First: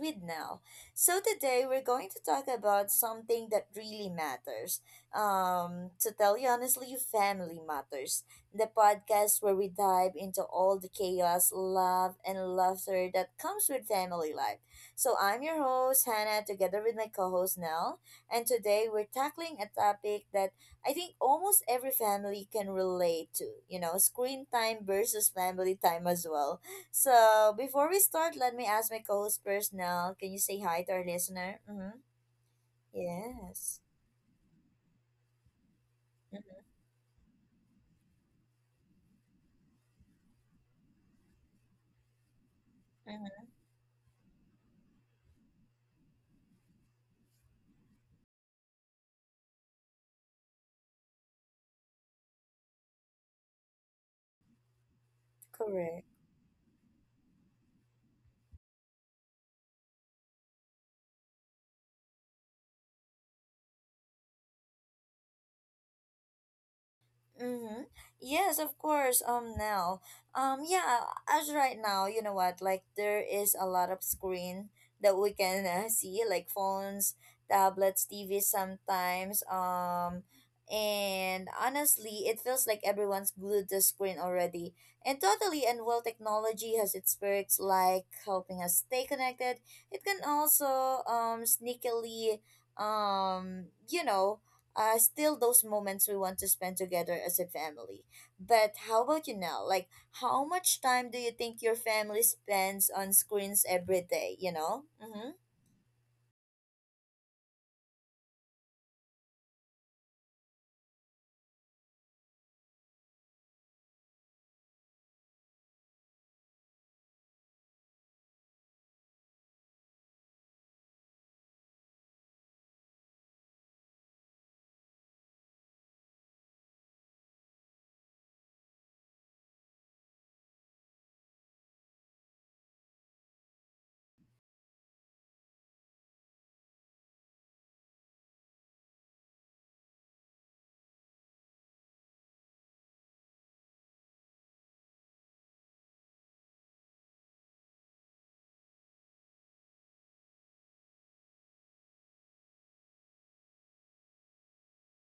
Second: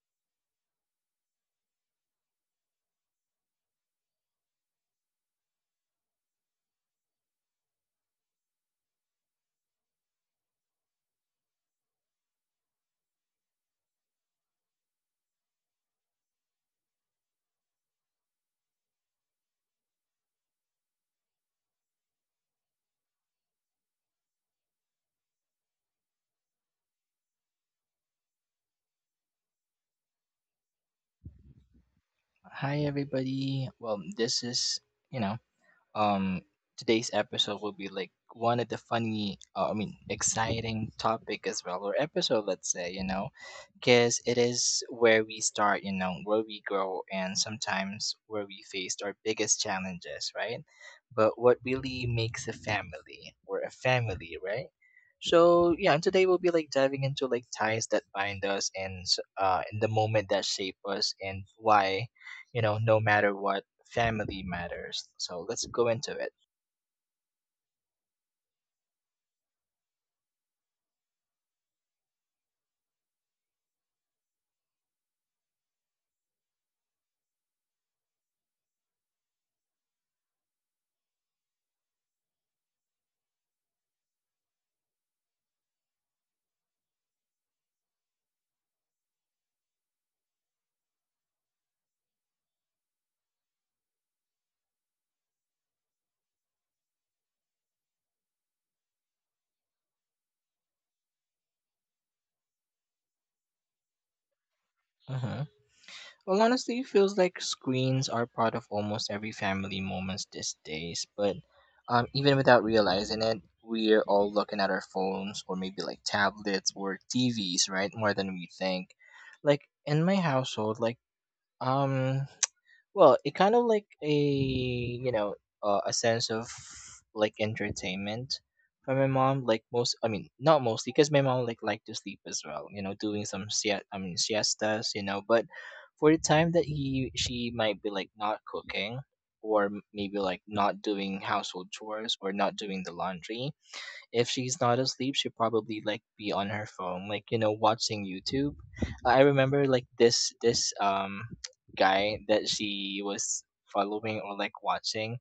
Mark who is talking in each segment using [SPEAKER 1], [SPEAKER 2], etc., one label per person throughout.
[SPEAKER 1] with Nell. So today we're going to talk about something that really matters. To tell you honestly, family matters. The podcast where we dive into all the chaos, love, and laughter that comes with family life. So I'm your host Hannah, together with my co-host Nell, and today we're tackling a topic that I think almost every family can relate to. You know, screen time versus family time as well. So before we start, let me ask my co-host Personnel, can you say hi to our listener? Mm-hmm.
[SPEAKER 2] Hi, everybody.
[SPEAKER 1] Yes.
[SPEAKER 2] Well, this is, you know, um
[SPEAKER 1] Mm-hmm.
[SPEAKER 2] today's episode will be like one of the funny I mean exciting topic as well or episode, let's say, you know, because it is where we start, you know, where we grow, and sometimes where we faced our biggest challenges, right? But what really makes a family or a family, right? So yeah,
[SPEAKER 1] Mm-hmm.
[SPEAKER 2] and today we'll be like diving into like ties that bind us and and the moment that shape us, and why, you know, no matter what, family matters. So let's go into it.
[SPEAKER 1] Mm-hmm. Yes, of course. Um, yeah, as right now, you know what? Like, there is a lot of screen that we can see, like phones, tablets, TV sometimes. And honestly, it feels like everyone's glued to screen already. And totally, and while technology has its perks, like helping us stay connected, it can also sneakily you know still those moments we want to spend together as a family. But how about you now? Like, how much time do you think your family spends on screens every day? You know? Mm-hmm.
[SPEAKER 2] Uh-huh. Well, honestly, it feels like screens are part of almost every family moments these days. But even without realizing it, we're all looking at our phones or maybe like tablets or TVs, right? More than we think. Like in my household, like um, Well, it kind of like a, you know, a sense of like entertainment from my mom. Like most, I mean, not mostly, because my mom like liked to sleep as well. You know, doing some siest, I mean siestas. You know, but for the time that he she might be like not cooking or m- maybe like not doing household chores or not doing the laundry, if she's not asleep, she probably like be on her phone, like, you know, watching YouTube. I remember like this guy that she was following or like watching.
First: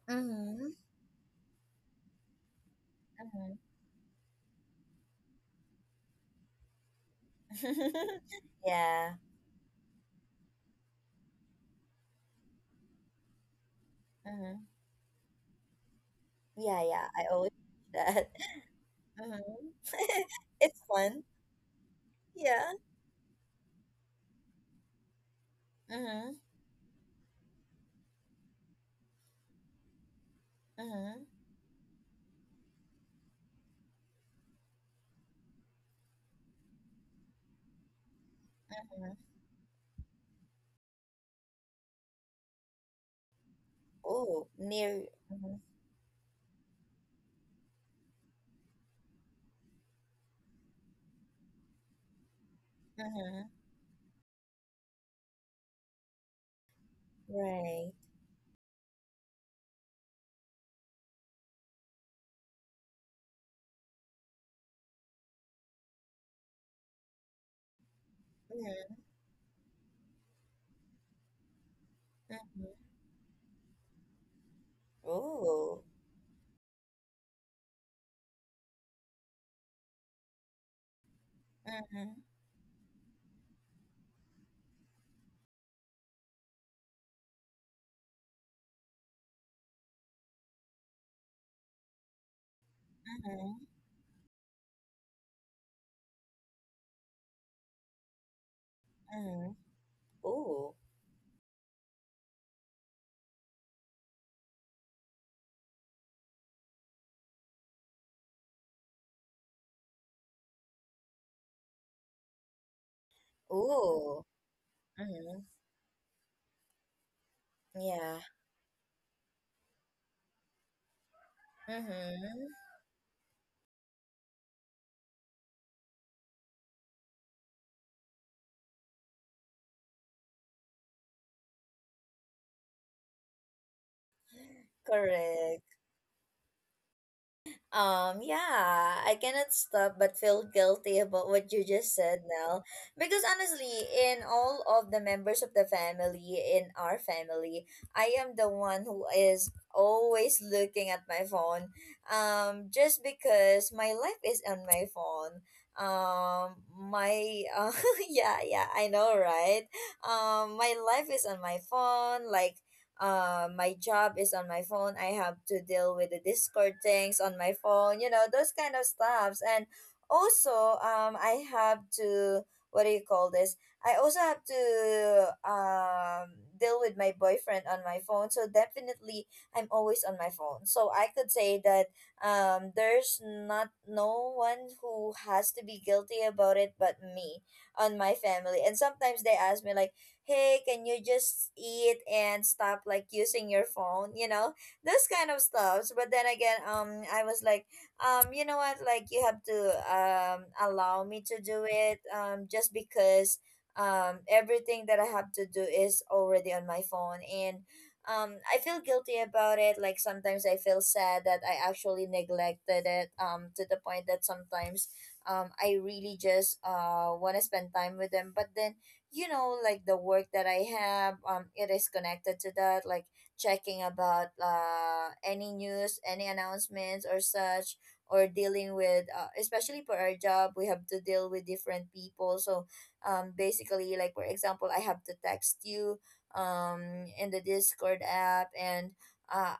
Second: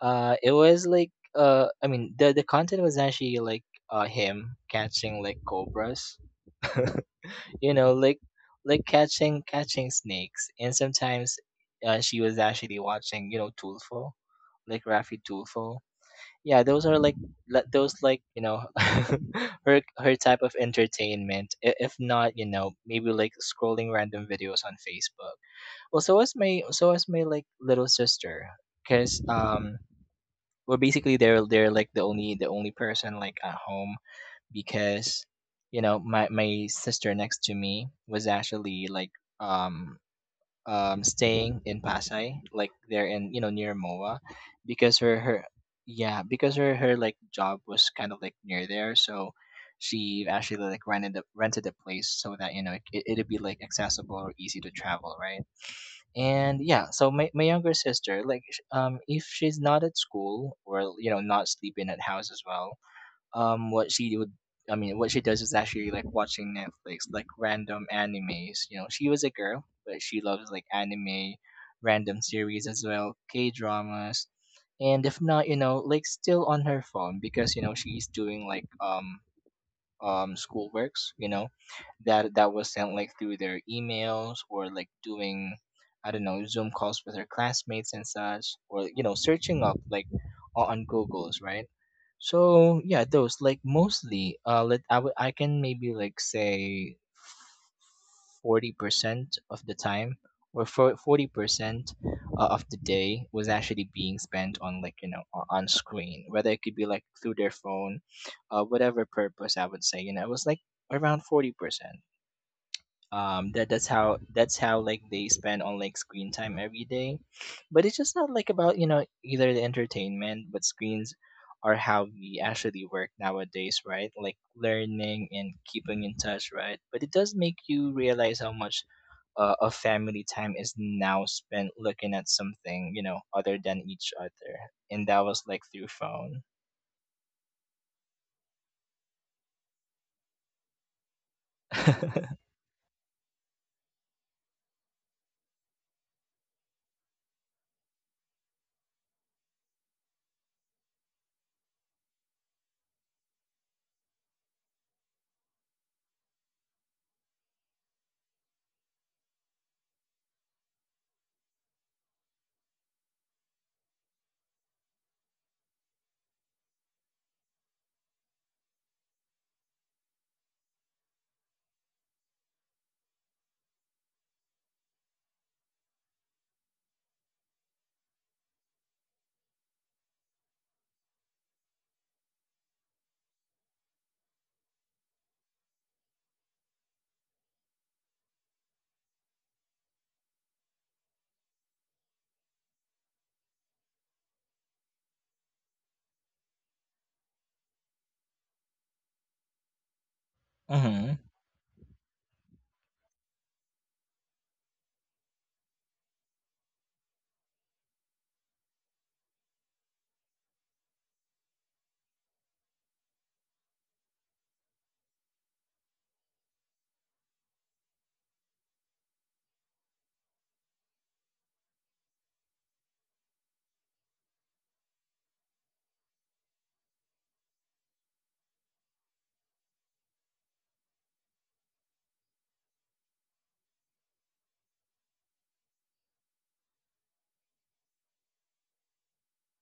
[SPEAKER 2] It
[SPEAKER 1] Mm-hmm.
[SPEAKER 2] was like I mean the content was actually like him catching like cobras, you
[SPEAKER 1] Mm-hmm.
[SPEAKER 2] know, like
[SPEAKER 1] Yeah.
[SPEAKER 2] catching snakes, and sometimes she was actually watching, you know, Tulfo,
[SPEAKER 1] Mm-hmm.
[SPEAKER 2] like Rafi Tulfo. Yeah,
[SPEAKER 1] Yeah,
[SPEAKER 2] those are
[SPEAKER 1] yeah.
[SPEAKER 2] like
[SPEAKER 1] I always
[SPEAKER 2] those,
[SPEAKER 1] do
[SPEAKER 2] like,
[SPEAKER 1] that.
[SPEAKER 2] you know,
[SPEAKER 1] Mm-hmm.
[SPEAKER 2] her her type of
[SPEAKER 1] It's fun.
[SPEAKER 2] entertainment. If not, you know,
[SPEAKER 1] Yeah.
[SPEAKER 2] maybe like scrolling random videos on Facebook. Well, so
[SPEAKER 1] Mm-hmm.
[SPEAKER 2] is my so is my like little sister, because we're basically
[SPEAKER 1] Mm-hmm.
[SPEAKER 2] they're like the only person like at home, because, you know, my sister next to me was actually like,
[SPEAKER 1] Mm-hmm.
[SPEAKER 2] um, um, staying in Pasay, like there in, you know, near MOA,
[SPEAKER 1] Oh,
[SPEAKER 2] because
[SPEAKER 1] near.
[SPEAKER 2] her her
[SPEAKER 1] Mm-hmm.
[SPEAKER 2] yeah because her like job was kind of like near there, so she actually like rented a place so that, you know, it, it'd be
[SPEAKER 1] Mm-hmm.
[SPEAKER 2] like accessible or easy to travel, right? And yeah, so my younger
[SPEAKER 1] Right.
[SPEAKER 2] sister, like if she's not at school or, you know, not sleeping at house as well, what she would I mean what she does is actually like watching Netflix, like random animes. You know,
[SPEAKER 1] Mm-hmm.
[SPEAKER 2] she was a girl, but she loves like anime, random series as
[SPEAKER 1] Mm-hmm.
[SPEAKER 2] well, K dramas, and if not, you know,
[SPEAKER 1] Oh.
[SPEAKER 2] like still on her phone because you know she's doing like schoolworks, you know,
[SPEAKER 1] Mm-hmm.
[SPEAKER 2] that that was sent like through their emails, or like doing, I don't know, Zoom calls with her classmates and such, or, you know, searching up like on Google's, right? So yeah, those like
[SPEAKER 1] Mm-hmm.
[SPEAKER 2] mostly, uh, let I would I can maybe like say 40%
[SPEAKER 1] Mm-hmm.
[SPEAKER 2] of the time, or
[SPEAKER 1] Ooh,
[SPEAKER 2] for 40% of the day was actually being spent on, like, you know, on screen, whether it could be like through their phone, whatever purpose, I would say, you know, it was like around 40%, um, that that's how
[SPEAKER 1] ooh.
[SPEAKER 2] that's how like they
[SPEAKER 1] Mm-hmm.
[SPEAKER 2] spend on like screen time every day. But it's just
[SPEAKER 1] Yeah.
[SPEAKER 2] not like about, you know, either the entertainment, but screens are how we
[SPEAKER 1] Mm-hmm.
[SPEAKER 2] actually work nowadays, right? Like learning and keeping in touch, right? But it does make you realize how much of family time is now spent looking at something, you know, other than each other, and that was like
[SPEAKER 1] Correct.
[SPEAKER 2] through phone.
[SPEAKER 1] Yeah, I cannot stop but feel guilty about what you just said now. Because honestly, in all of the members of the family, in our family, I am the one who is always looking at my phone. Just because my life is on my phone. Um, my, uh, yeah, yeah, I know, right? My life is on my phone. My job is on my phone. I have to deal with the Discord things on my phone, you know, those kind of stuffs. And also, I have to, what do you call this? I also have to deal with my boyfriend on my phone. So definitely, I'm always on my phone. So I could say that there's not no one who has to be guilty about it but me on my family. And sometimes they ask me like, hey, can you just eat and stop like using your phone? You know, those kind of stuffs. But then again, I was like, you know what? Like you have to
[SPEAKER 2] Mm-hmm.
[SPEAKER 1] allow me to do it. Just because everything that I have to do is already on my phone, and I feel guilty about it. Like sometimes I feel sad that I actually neglected it. To the point that sometimes I really just want to spend time with them, but then you know like the work that I have it is connected to that, like checking about any news, any announcements or such, or dealing with especially for our job we have to deal with different people. So basically, like for example, I have to text you um in the discord app, and uh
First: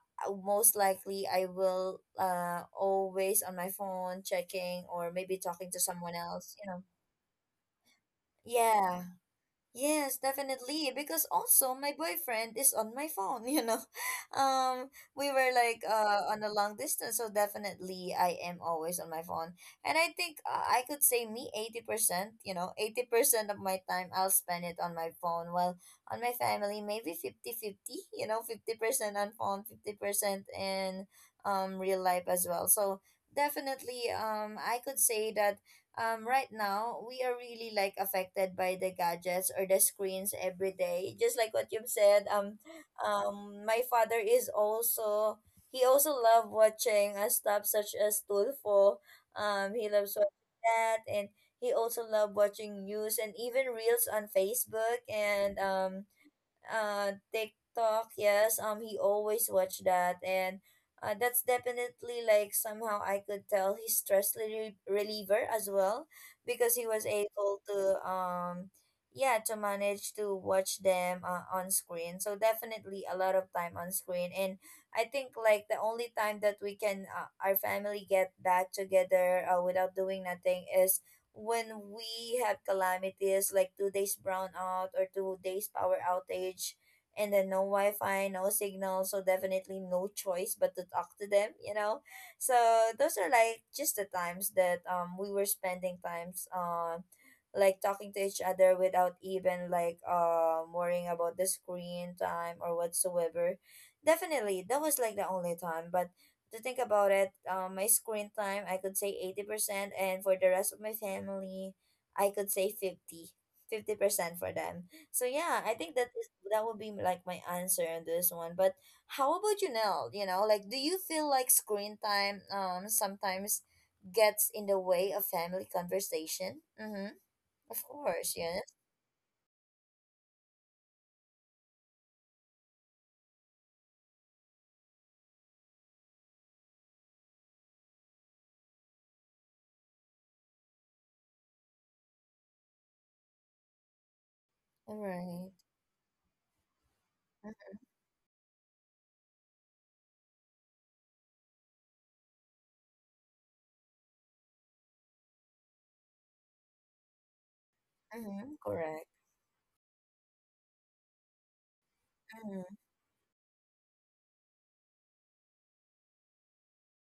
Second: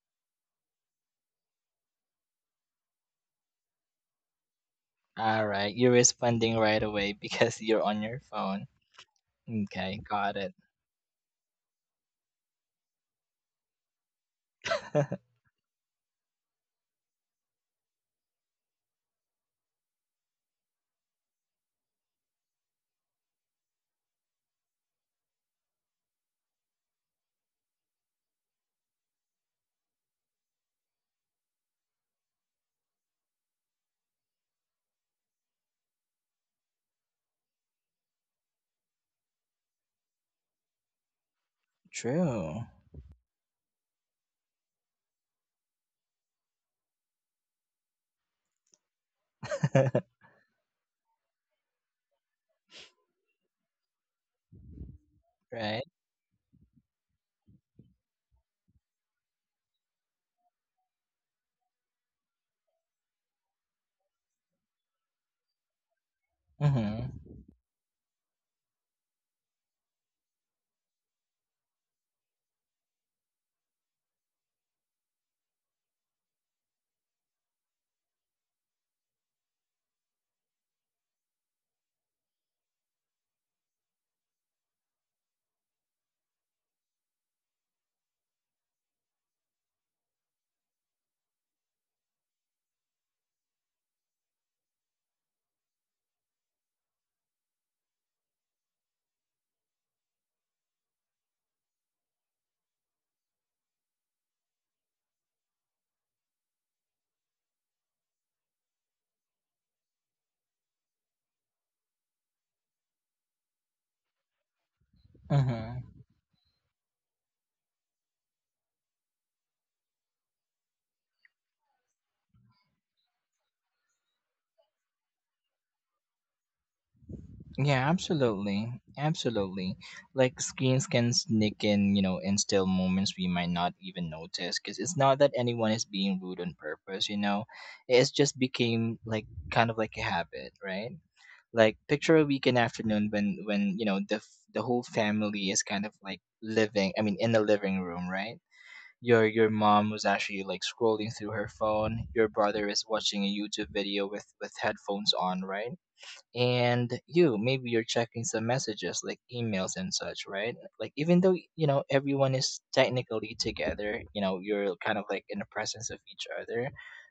[SPEAKER 1] most likely I will always on my phone checking or maybe
[SPEAKER 2] All
[SPEAKER 1] talking
[SPEAKER 2] right,
[SPEAKER 1] to
[SPEAKER 2] you're
[SPEAKER 1] someone
[SPEAKER 2] responding
[SPEAKER 1] else, you
[SPEAKER 2] right
[SPEAKER 1] know.
[SPEAKER 2] away because you're on your phone.
[SPEAKER 1] Yeah.
[SPEAKER 2] Okay,
[SPEAKER 1] Yes,
[SPEAKER 2] got it.
[SPEAKER 1] definitely. Because also my boyfriend is on my phone, you know. Um, we were like on a long distance, so definitely I am always on my phone. And I think I could say me 80%, you know, 80% of my time I'll spend it on my phone. Well, on my family maybe 50 50. You know, 50% on phone, 50% in real life as well. So definitely I could say that right now we are really like affected by the gadgets or the screens every day, just like what you've said.
[SPEAKER 2] True.
[SPEAKER 1] My father is also, he also loved watching stuff such as Tulfo. He loves watching that, and he also loved watching news and even reels on Facebook and
[SPEAKER 2] Right.
[SPEAKER 1] TikTok. Yes, he always watched that, and that's definitely like somehow I could tell he's stress reliever as well, because he was
[SPEAKER 2] Mm-hmm.
[SPEAKER 1] able to yeah to manage to watch them on screen. So definitely a lot of time on screen. And I think like the only time that we can our family get back together without doing nothing is when we have calamities like 2 days brownout or 2 days power outage, and then no wi-fi, no signal, so definitely no choice but to talk to them, you know. So those are like just the times that we were spending times like talking to each other without even like worrying about the screen time or whatsoever. Definitely that was like the only time. But to think about it, my screen time I could say 80%, and for the rest of my family, I could say 50% for them. So yeah, I
[SPEAKER 2] Mm-hmm.
[SPEAKER 1] think that is, that would be like my answer on this one. But how about you, Nell? You know, like do you feel like screen time sometimes gets in the way of family conversation? Mm-hmm. Of
[SPEAKER 2] Yeah,
[SPEAKER 1] course, yes.
[SPEAKER 2] absolutely. Absolutely. Like screens can sneak in, you know, in still moments we might not even notice, because it's not that anyone is being rude on purpose, you know. It's just became like kind of like a habit, right? Like picture a weekend afternoon when, you know, the whole family
[SPEAKER 1] Right.
[SPEAKER 2] is kind of like living, I mean in the
[SPEAKER 1] Mm-hmm.
[SPEAKER 2] living room, right? Your mom was actually like scrolling through her phone, your brother is watching a YouTube video with headphones on, right? And you maybe you're checking some
[SPEAKER 1] Mm-hmm.
[SPEAKER 2] messages
[SPEAKER 1] Correct.
[SPEAKER 2] like emails and such, right? Like even though, you know, everyone is
[SPEAKER 1] Mm-hmm.
[SPEAKER 2] technically together, you know, you're kind of like in the presence of each other,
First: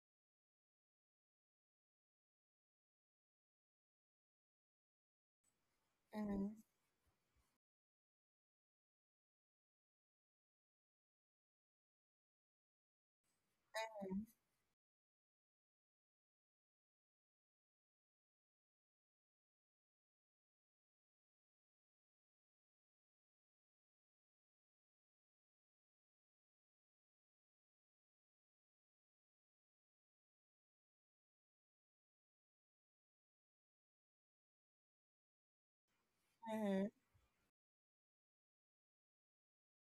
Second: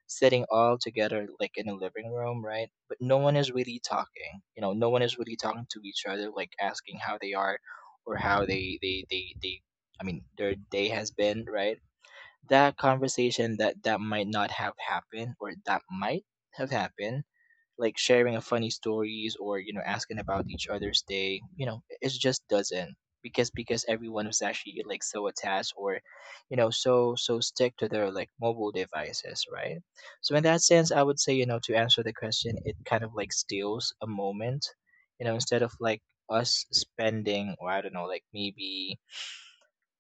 [SPEAKER 2] sitting all together like in a living room, right? But no one is really talking, you know, no one is really talking to each other, like
[SPEAKER 1] Mm-hmm.
[SPEAKER 2] asking how they are, or how they, I mean, their day has been, right? That conversation that
[SPEAKER 1] Mm-hmm.
[SPEAKER 2] might not have happened, or that might have happened, like sharing a funny stories, or, you know, asking about each other's day, you know, it just doesn't, because everyone is actually like so attached, or, you know, so stick to their like mobile devices, right? So in that sense, I would say, you know, to answer the question, it kind of like steals a moment, you know, instead of like us
[SPEAKER 1] Mm-hmm.
[SPEAKER 2] spending, or I don't know, like maybe,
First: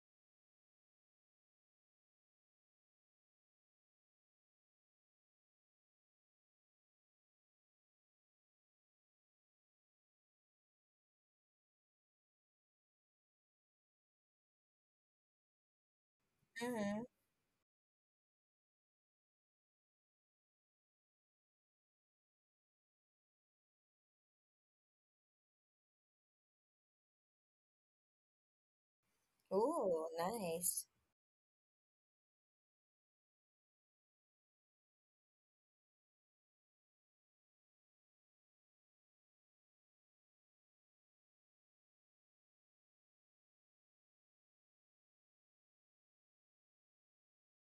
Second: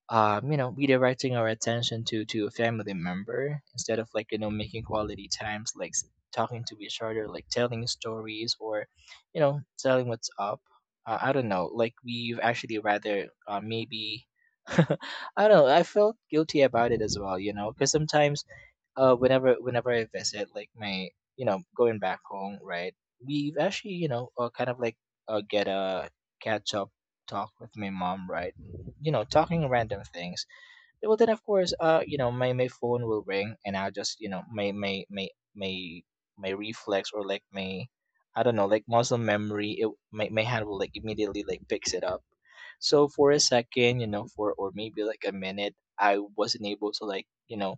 [SPEAKER 2] you know, redirecting our attention to a family member, instead of like, you know, making quality times like talking to each other, like telling stories, or, you know, telling what's up. I don't know. Like we've actually rather maybe. I don't know. I felt guilty about it
[SPEAKER 1] Mm-hmm.
[SPEAKER 2] as well, you know, because sometimes whenever I visit like my, you know, going back home, right? We've actually, you know, kind of like get a catch up talk with my mom, right? You know, talking random
[SPEAKER 1] Ooh,
[SPEAKER 2] things.
[SPEAKER 1] nice.
[SPEAKER 2] Well, then of course, uh, you know, my phone will ring, and I'll just, you know, my my reflex, or like my, I don't know, like muscle memory, it, my hand will like immediately like picks it up. So for a second, you know, for, or maybe like a minute, I wasn't able to, like, you know,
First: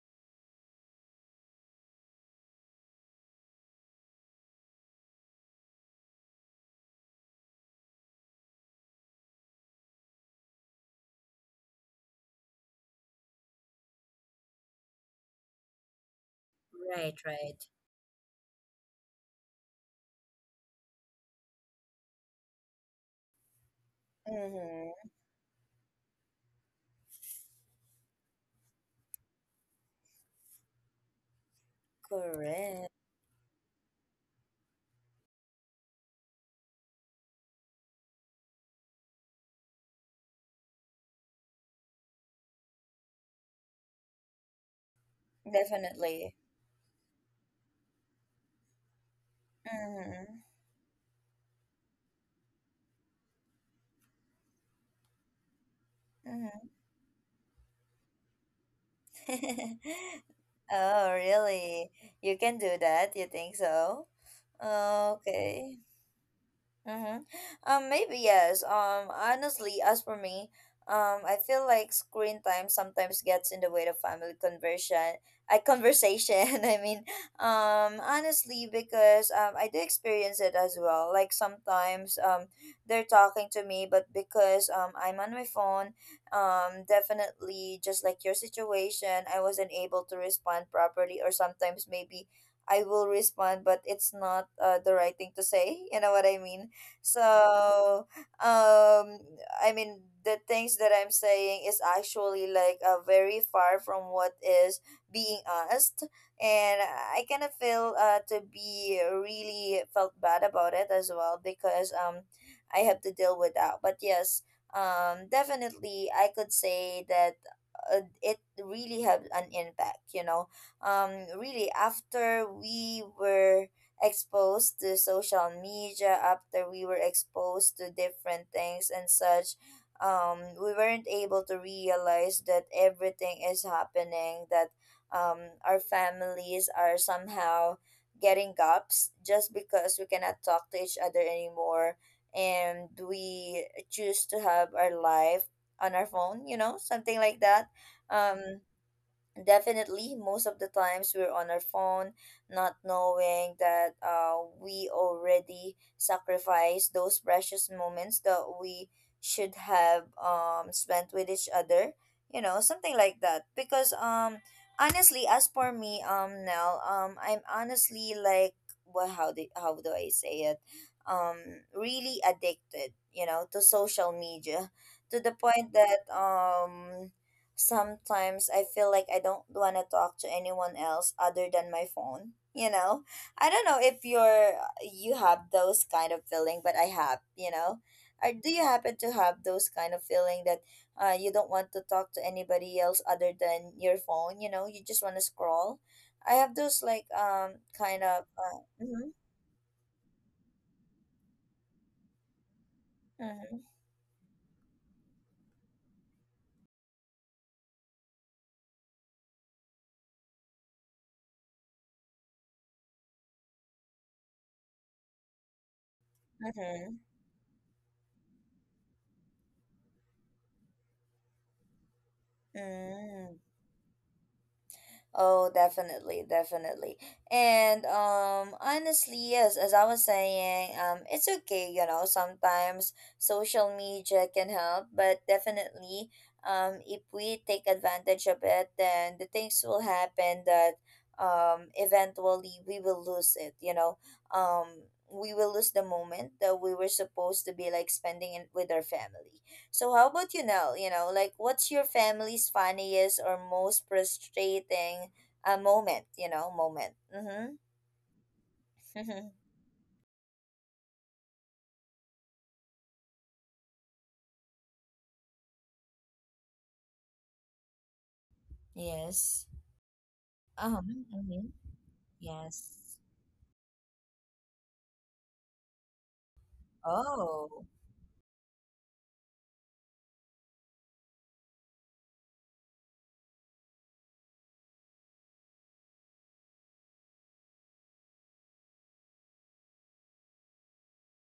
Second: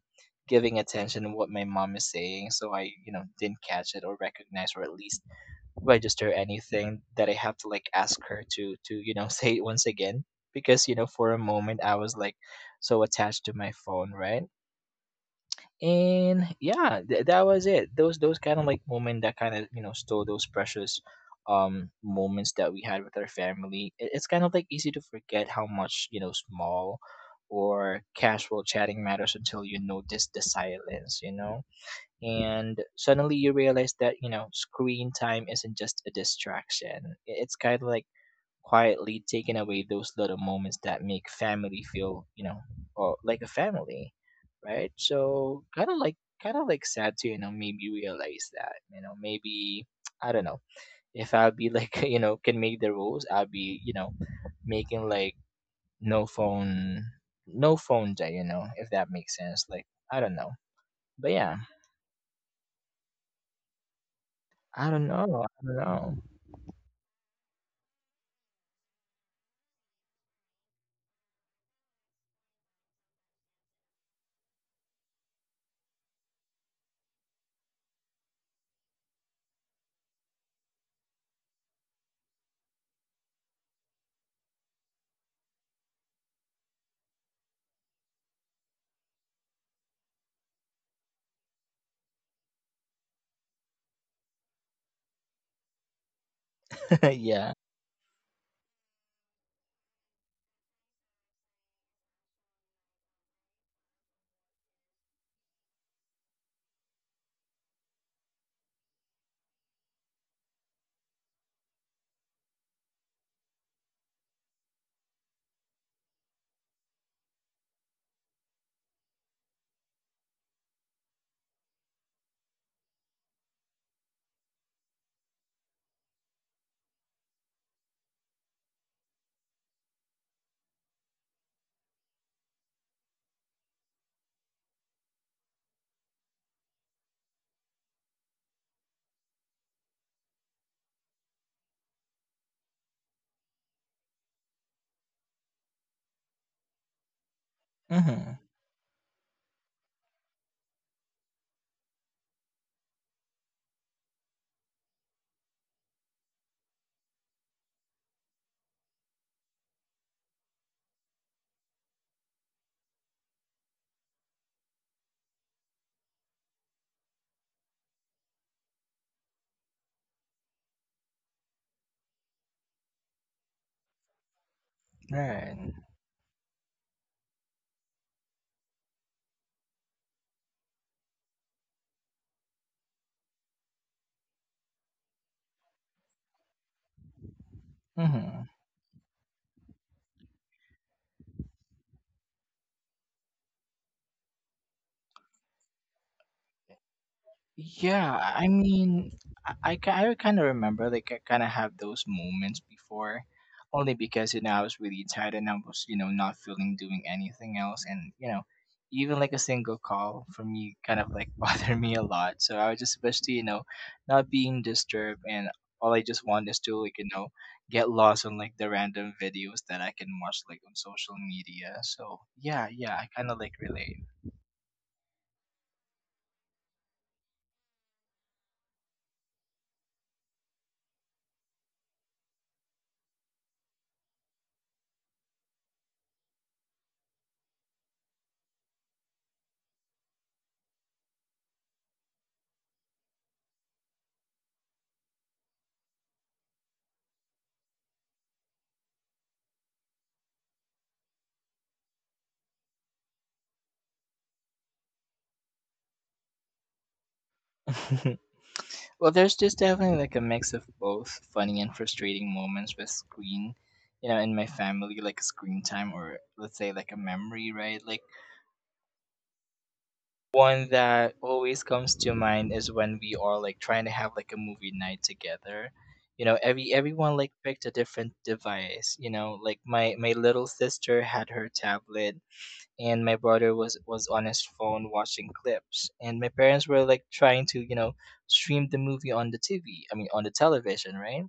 [SPEAKER 2] giving attention to what my mom is saying, so I, you know, didn't catch it or recognize, or at least register anything that I have to like ask her to you know say it once again, because, you know, for a moment I was like so attached to my phone, right? And yeah,
[SPEAKER 1] Right,
[SPEAKER 2] that was
[SPEAKER 1] right.
[SPEAKER 2] it. Those kind of like moment that kind of, you know, stole those precious moments that we had with our family. It, it's kind of like easy to
[SPEAKER 1] Mm-hmm.
[SPEAKER 2] forget how much, you know, small or casual chatting matters until you notice the silence, you know. And
[SPEAKER 1] Correct.
[SPEAKER 2] suddenly you realize that, you know, screen time isn't just a distraction. It's kind of like quietly taking away those little moments that make family feel, you know, or like a family, right? So kind of like,
[SPEAKER 1] Definitely.
[SPEAKER 2] kind of like sad to, you know, maybe realize that, you know, maybe I
[SPEAKER 1] Mm-hmm.
[SPEAKER 2] don't know, if I'll be like you know can make the rules, I'll be, you know, making like no phone, no phone day, you know, if that makes sense, like,
[SPEAKER 1] Mm-hmm.
[SPEAKER 2] I don't know.
[SPEAKER 1] Oh,
[SPEAKER 2] But yeah,
[SPEAKER 1] really? You can do that? You think so?
[SPEAKER 2] I don't know, I don't
[SPEAKER 1] Okay.
[SPEAKER 2] know.
[SPEAKER 1] Mm-hmm. Maybe yes. Honestly, as for me, I feel like screen time sometimes gets in the way of family conversion. I conversation. I mean, honestly, because I do experience it as well. Like sometimes they're talking to me, but because I'm on my phone, definitely just like your situation, I wasn't able to respond properly, or sometimes maybe. I will respond, but it's not the right thing to say. You know what I mean?
[SPEAKER 2] Yeah.
[SPEAKER 1] So, um, I mean, the things that I'm saying is actually like very far from what is being asked, and I kind of feel to be really felt bad about it as well, because I have to deal with that. But yes, definitely, I could say that. It really had an impact, you know. Really, after we were exposed to social media, after we were exposed to different things and such, we weren't able to realize that everything is happening, that um our families are somehow getting gaps just because we cannot talk to each other anymore, and we choose to have our life on our phone, you know, something like that.
[SPEAKER 2] Mhm.
[SPEAKER 1] um Definitely, most of the times we're on our phone, not knowing that we already sacrificed those precious moments that we should have spent with each other, you know, something like that. Because honestly, as for me, I'm honestly like, well, how do I say it? Um, really addicted, you know, to social media, to the point
[SPEAKER 2] Right.
[SPEAKER 1] that sometimes I feel like I don't want to talk to anyone else other than my phone. You know, I don't know if you have those kind of feeling, but I have. You know, or
[SPEAKER 2] Mhm.
[SPEAKER 1] do you happen to have those kind of feeling that you don't want to talk to anybody else other than your phone? You know, you just want to scroll. I have those like
[SPEAKER 2] Yeah. I mean,
[SPEAKER 1] mm-hmm,
[SPEAKER 2] I kind of remember like I kind of have those moments before,
[SPEAKER 1] mm-hmm,
[SPEAKER 2] only because, you know, I was really tired and I was, you know, not feeling doing anything else, and you know even like a single call from me kind of like bothered me a lot. So I was just wish to, you know, not being disturbed. And all I just want is to,
[SPEAKER 1] mm-hmm,
[SPEAKER 2] like, you know, get lost on like the random videos that I can watch like on social media. So yeah, yeah, I kind
[SPEAKER 1] mm-hmm.
[SPEAKER 2] of like relate.
[SPEAKER 1] Oh, definitely, definitely. And honestly, yes, as I was saying, it's okay, you know, sometimes social media can help, but definitely if we take advantage of it, then the things will happen, that eventually we will lose it, you know. Um we will lose the moment that we were supposed to be like spending it with our family. So how about you now? You know, like what's your family's funniest or most frustrating moment? Mm-hmm.
[SPEAKER 2] Well, there's just definitely like a mix of both funny and frustrating moments with screen, you know, in my family, like screen time, or let's say like a memory, right? Like
[SPEAKER 1] Yes.
[SPEAKER 2] one
[SPEAKER 1] Uh huh.
[SPEAKER 2] that
[SPEAKER 1] Hmm.
[SPEAKER 2] always comes to mind is when
[SPEAKER 1] Yes.
[SPEAKER 2] we are like trying to have like a movie night together. You know, everyone like picked
[SPEAKER 1] Oh.
[SPEAKER 2] a different device, you know, like my little sister had her tablet, and my brother was on his phone watching clips, and my parents were like trying to, you know, stream the movie on the TV. I mean, on the television, right?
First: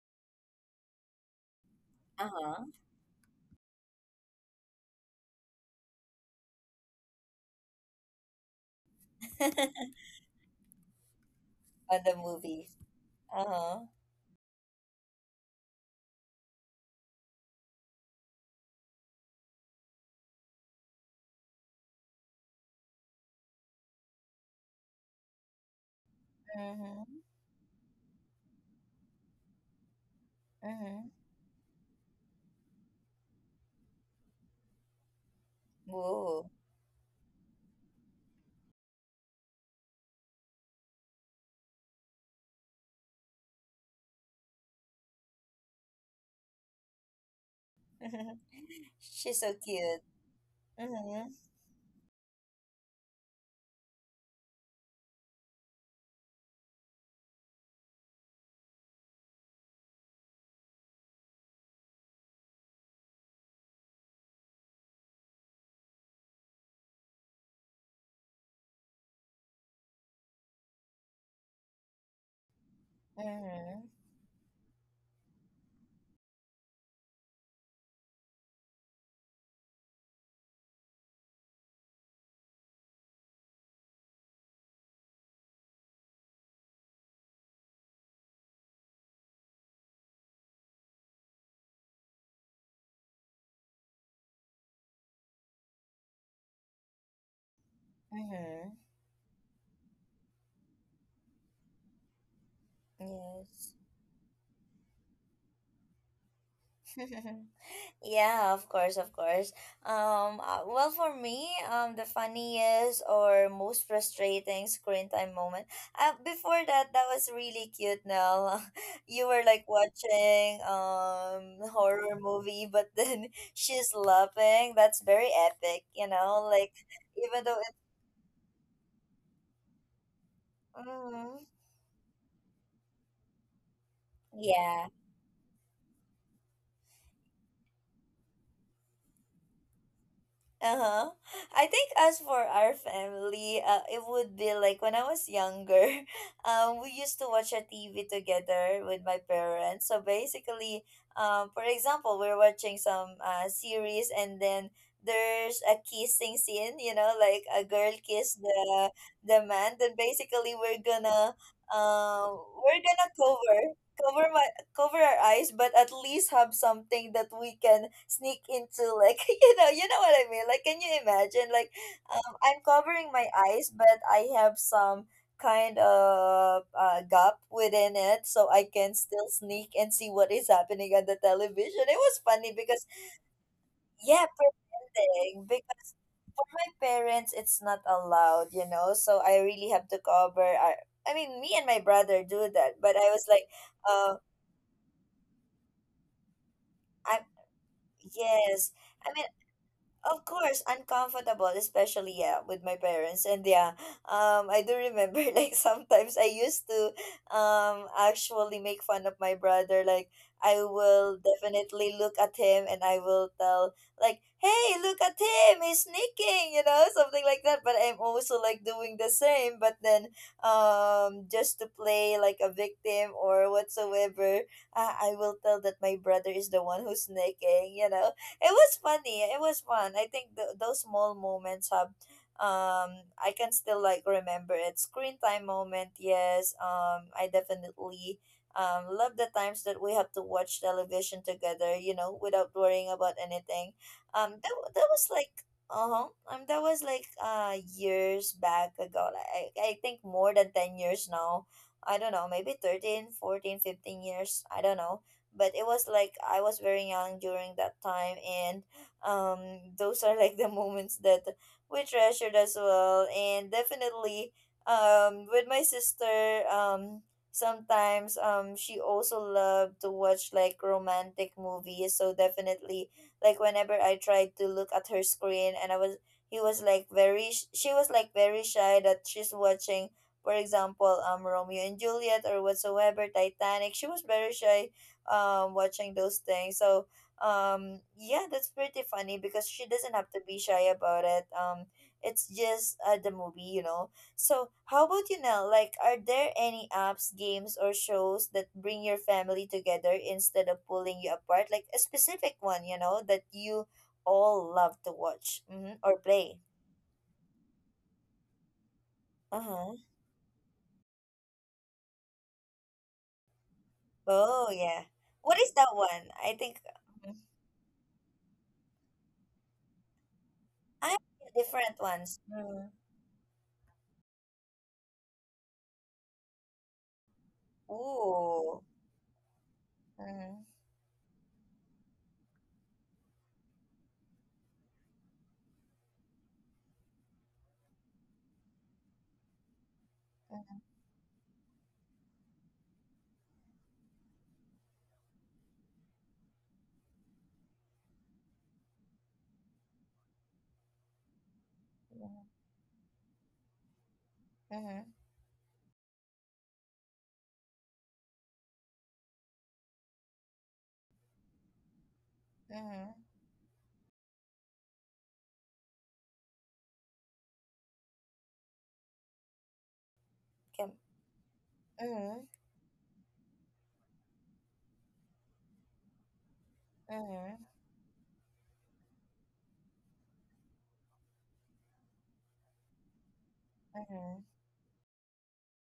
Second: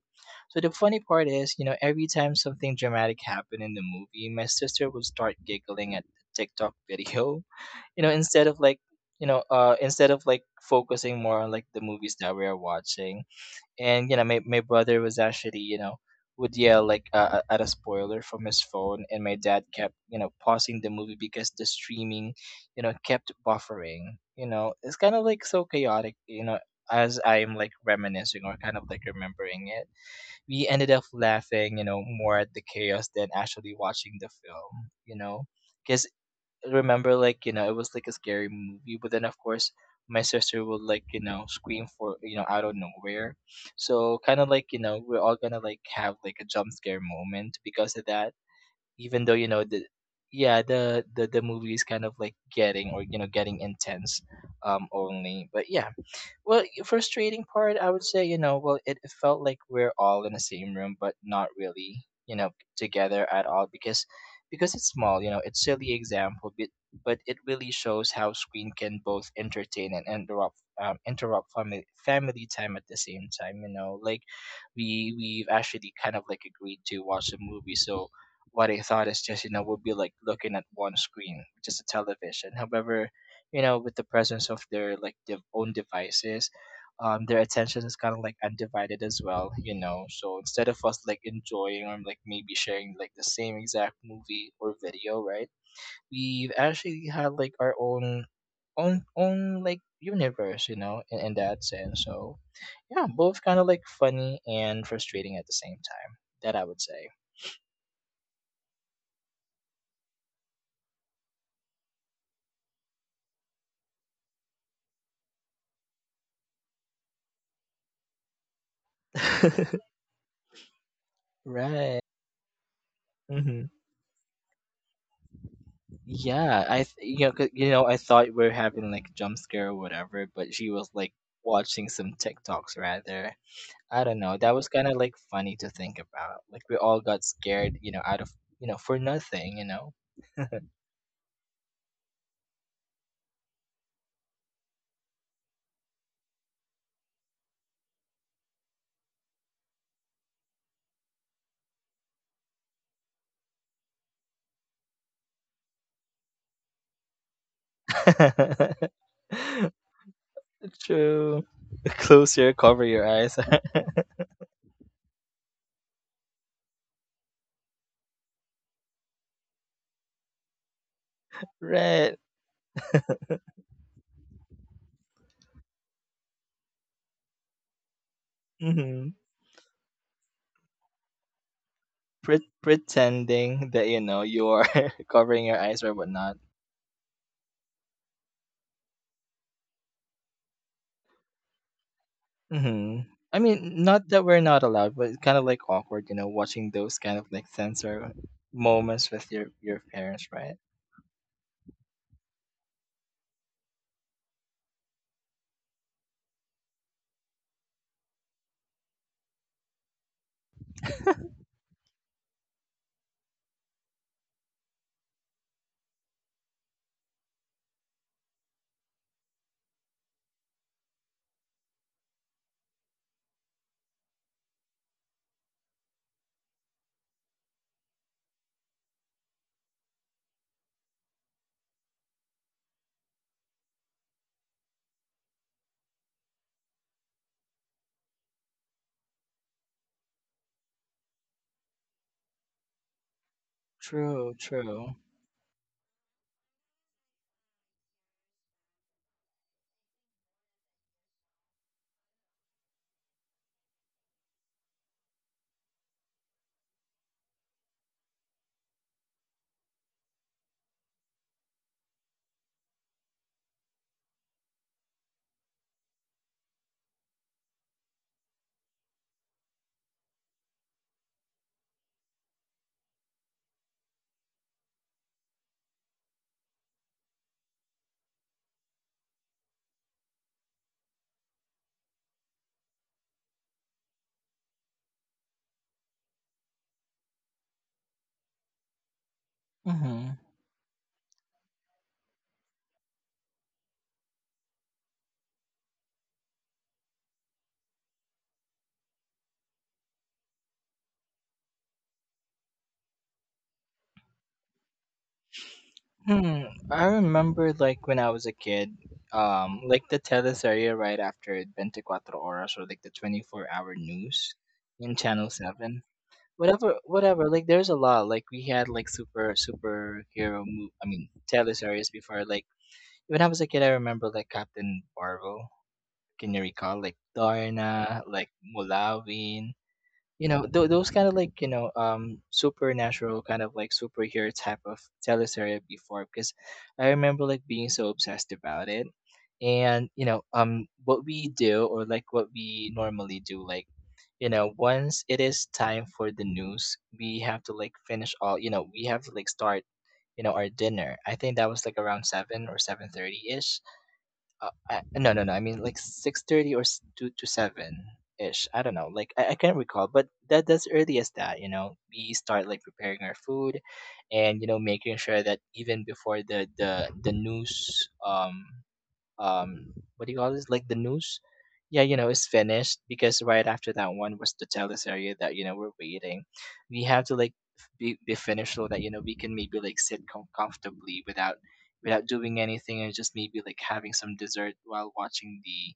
[SPEAKER 2] So the funny part is, you know, every
[SPEAKER 1] Uh
[SPEAKER 2] time
[SPEAKER 1] huh.
[SPEAKER 2] something dramatic happened in the movie, my sister would start giggling at the TikTok video. You know, instead of like, instead of like focusing more on like the
[SPEAKER 1] On the
[SPEAKER 2] movies that we are
[SPEAKER 1] movie.
[SPEAKER 2] watching.
[SPEAKER 1] Uh huh.
[SPEAKER 2] And you know, my brother was actually, you know, would yell like, at a spoiler from his phone, and my dad kept, you know, pausing the movie because the streaming, you know, kept buffering. You know, it's kind of like so chaotic, you know,
[SPEAKER 1] Mm-hmm.
[SPEAKER 2] as I'm like reminiscing or kind of like remembering it. We ended up
[SPEAKER 1] Mm-hmm.
[SPEAKER 2] laughing, you know, more at the chaos than actually watching the film, you know, because,
[SPEAKER 1] Whoa.
[SPEAKER 2] remember, like, you know, it was like a scary movie, but then of course my sister would like, you know, scream for, you know, out of nowhere. So kind of like, you know, we're all gonna like have like a jump scare moment because of that, even though,
[SPEAKER 1] She's
[SPEAKER 2] you
[SPEAKER 1] so
[SPEAKER 2] know, the
[SPEAKER 1] cute.
[SPEAKER 2] yeah, the the,
[SPEAKER 1] Mm-hmm.
[SPEAKER 2] the movie is kind of like getting, or you know, getting intense. Only but yeah. Well, frustrating part, I would say, you know, well, it felt like we're all in the same room, but not really, you know, together at all because it's small, you know, it's silly example, but it really shows how screen can both entertain and interrupt family time at the same time. You
[SPEAKER 1] Mm-hmm.
[SPEAKER 2] know, like we've actually kind of like agreed to watch a movie, so what I thought is just, you know, we'll be like looking at one screen, which is a television. However, you know, with the presence of their like their own devices, their attention is kind of like undivided as well, you know. So instead of us like enjoying or like maybe sharing like the same exact movie or video, right, we've actually had like our own
[SPEAKER 1] Mm-hmm.
[SPEAKER 2] own own like universe, you know, in that sense. So yeah, both kind of
[SPEAKER 1] Yes.
[SPEAKER 2] like funny and frustrating at the same time, that I would say.
[SPEAKER 1] Yeah, of course, of course. Well, for me, the funniest or most frustrating screen time moment. Before that, that was really cute. Now, you were like watching
[SPEAKER 2] Right.
[SPEAKER 1] horror movie, but then
[SPEAKER 2] Mm-hmm.
[SPEAKER 1] she's laughing. That's very epic, you know. Like
[SPEAKER 2] Yeah, you know,
[SPEAKER 1] even though it,
[SPEAKER 2] you know, I thought we were having like a jump scare or whatever, but she was like
[SPEAKER 1] mm,
[SPEAKER 2] watching some TikToks rather. I don't know. That was
[SPEAKER 1] yeah.
[SPEAKER 2] kind of like funny to think about. Like we all got scared, you know, out of, you know, for nothing, you know.
[SPEAKER 1] Uh-huh. I think as for our family, it would be like when I was younger, we used to watch a TV together with my parents. So basically, for example, we're watching some series, and then there's a kissing scene, you know, like a girl kiss the man. Then basically,
[SPEAKER 2] True. Close your
[SPEAKER 1] we're
[SPEAKER 2] cover your
[SPEAKER 1] gonna
[SPEAKER 2] eyes.
[SPEAKER 1] cover my cover our eyes, but at least have something that we can sneak into, like you know what I mean? Like, can you imagine? Like,
[SPEAKER 2] Right.
[SPEAKER 1] I'm covering my eyes, but I have some kind of gap within it, so I can
[SPEAKER 2] Hmm.
[SPEAKER 1] still sneak and see what is happening on the television. It was funny
[SPEAKER 2] Pre-
[SPEAKER 1] because
[SPEAKER 2] pretending that you
[SPEAKER 1] yeah,
[SPEAKER 2] know you're
[SPEAKER 1] pretending.
[SPEAKER 2] covering your eyes
[SPEAKER 1] Because
[SPEAKER 2] or whatnot.
[SPEAKER 1] my parents, it's not allowed, you know, so I really have to cover. I mean, me and my brother do that, but
[SPEAKER 2] Hmm.
[SPEAKER 1] I was
[SPEAKER 2] I
[SPEAKER 1] like,
[SPEAKER 2] mean, not
[SPEAKER 1] uh
[SPEAKER 2] that we're not allowed, but it's kind of like awkward, you know, watching those kind of like censor
[SPEAKER 1] yes. I
[SPEAKER 2] moments
[SPEAKER 1] mean,
[SPEAKER 2] with your
[SPEAKER 1] of
[SPEAKER 2] parents,
[SPEAKER 1] course,
[SPEAKER 2] right?
[SPEAKER 1] uncomfortable, especially yeah, with my parents. And yeah, I do remember like sometimes I used to actually make fun of my brother. Like, I will definitely look at him and I will tell like, "Hey, look at him! He's sneaking," you know, something like that. But I'm also like doing the same. But then just to play like a victim or whatsoever, I will tell that my brother is the one who's sneaking. It was funny. It was fun. I think those small moments have I can still like remember it. Screen time moment, yes. I definitely love the times that we have to watch television together, you know, without worrying about anything.
[SPEAKER 2] True,
[SPEAKER 1] That
[SPEAKER 2] true.
[SPEAKER 1] was like. Uh-huh. That was like years back ago. Like, I think more than 10 years now. I don't know, maybe 13, 14, 15 years. I don't know, but it was like I was very young during that time, and um, those are like the moments that we treasured as well, and definitely with my sister. Sometimes she also loved to watch like romantic movies, so definitely, like, whenever I tried to look at her screen and I was he was like very sh- she was like very shy that she's watching, for example, Romeo and Juliet or whatsoever, Titanic. She was very shy watching those things, so yeah, that's pretty funny because she doesn't have to
[SPEAKER 2] Mm-hmm.
[SPEAKER 1] be shy about it. It's just the movie, you know. So how about you now? Like, are there any apps, games, or shows that bring your family together instead of pulling you apart? Like a specific one, you know, that you all love to watch, mm-hmm, or play?
[SPEAKER 2] Hmm. I remember like when I was a kid,
[SPEAKER 1] Uh-huh.
[SPEAKER 2] like the teleserie right after it, 24 Horas, or like the 24-hour news
[SPEAKER 1] Oh yeah.
[SPEAKER 2] in
[SPEAKER 1] What
[SPEAKER 2] Channel
[SPEAKER 1] is that
[SPEAKER 2] 7.
[SPEAKER 1] one? I think
[SPEAKER 2] Whatever,
[SPEAKER 1] mm-hmm.
[SPEAKER 2] whatever. Like there's a lot. Like we had like superhero move.
[SPEAKER 1] I
[SPEAKER 2] I
[SPEAKER 1] have
[SPEAKER 2] mean,
[SPEAKER 1] different
[SPEAKER 2] teleseries
[SPEAKER 1] ones.
[SPEAKER 2] before. Like
[SPEAKER 1] Mm.
[SPEAKER 2] when I was a kid, I remember like Captain Marvel. Can you recall like Darna, like
[SPEAKER 1] Ooh.
[SPEAKER 2] Mulawin, you know, those kind of like, you know, supernatural kind of like superhero type of teleserie before, because I remember like being so obsessed about it. And, you know,
[SPEAKER 1] Mm.
[SPEAKER 2] what we do or like what we normally do, like, you know, once it is time for the news, we have to like finish all, you know, we have to like start, you know, our dinner. I think that was like around
[SPEAKER 1] Mhm,
[SPEAKER 2] 7 or 7:30ish.
[SPEAKER 1] mhm,
[SPEAKER 2] I, no, no, no. I mean, like 6:30 or two to seven ish. I don't know. Like I can't recall, but that that's early as that. You know, we start like
[SPEAKER 1] mhm.
[SPEAKER 2] preparing our food, and you know, making sure that even before the news, um, um what do you call this, like
[SPEAKER 1] Come.
[SPEAKER 2] the news, yeah, you know,
[SPEAKER 1] Mhm,
[SPEAKER 2] it's finished, because right after that one was the tell that you know we're waiting. We have to like
[SPEAKER 1] mhm,
[SPEAKER 2] be finished so that you know we can maybe like sit comfortably without, without doing anything, and just maybe like having some
[SPEAKER 1] mhm.
[SPEAKER 2] dessert while watching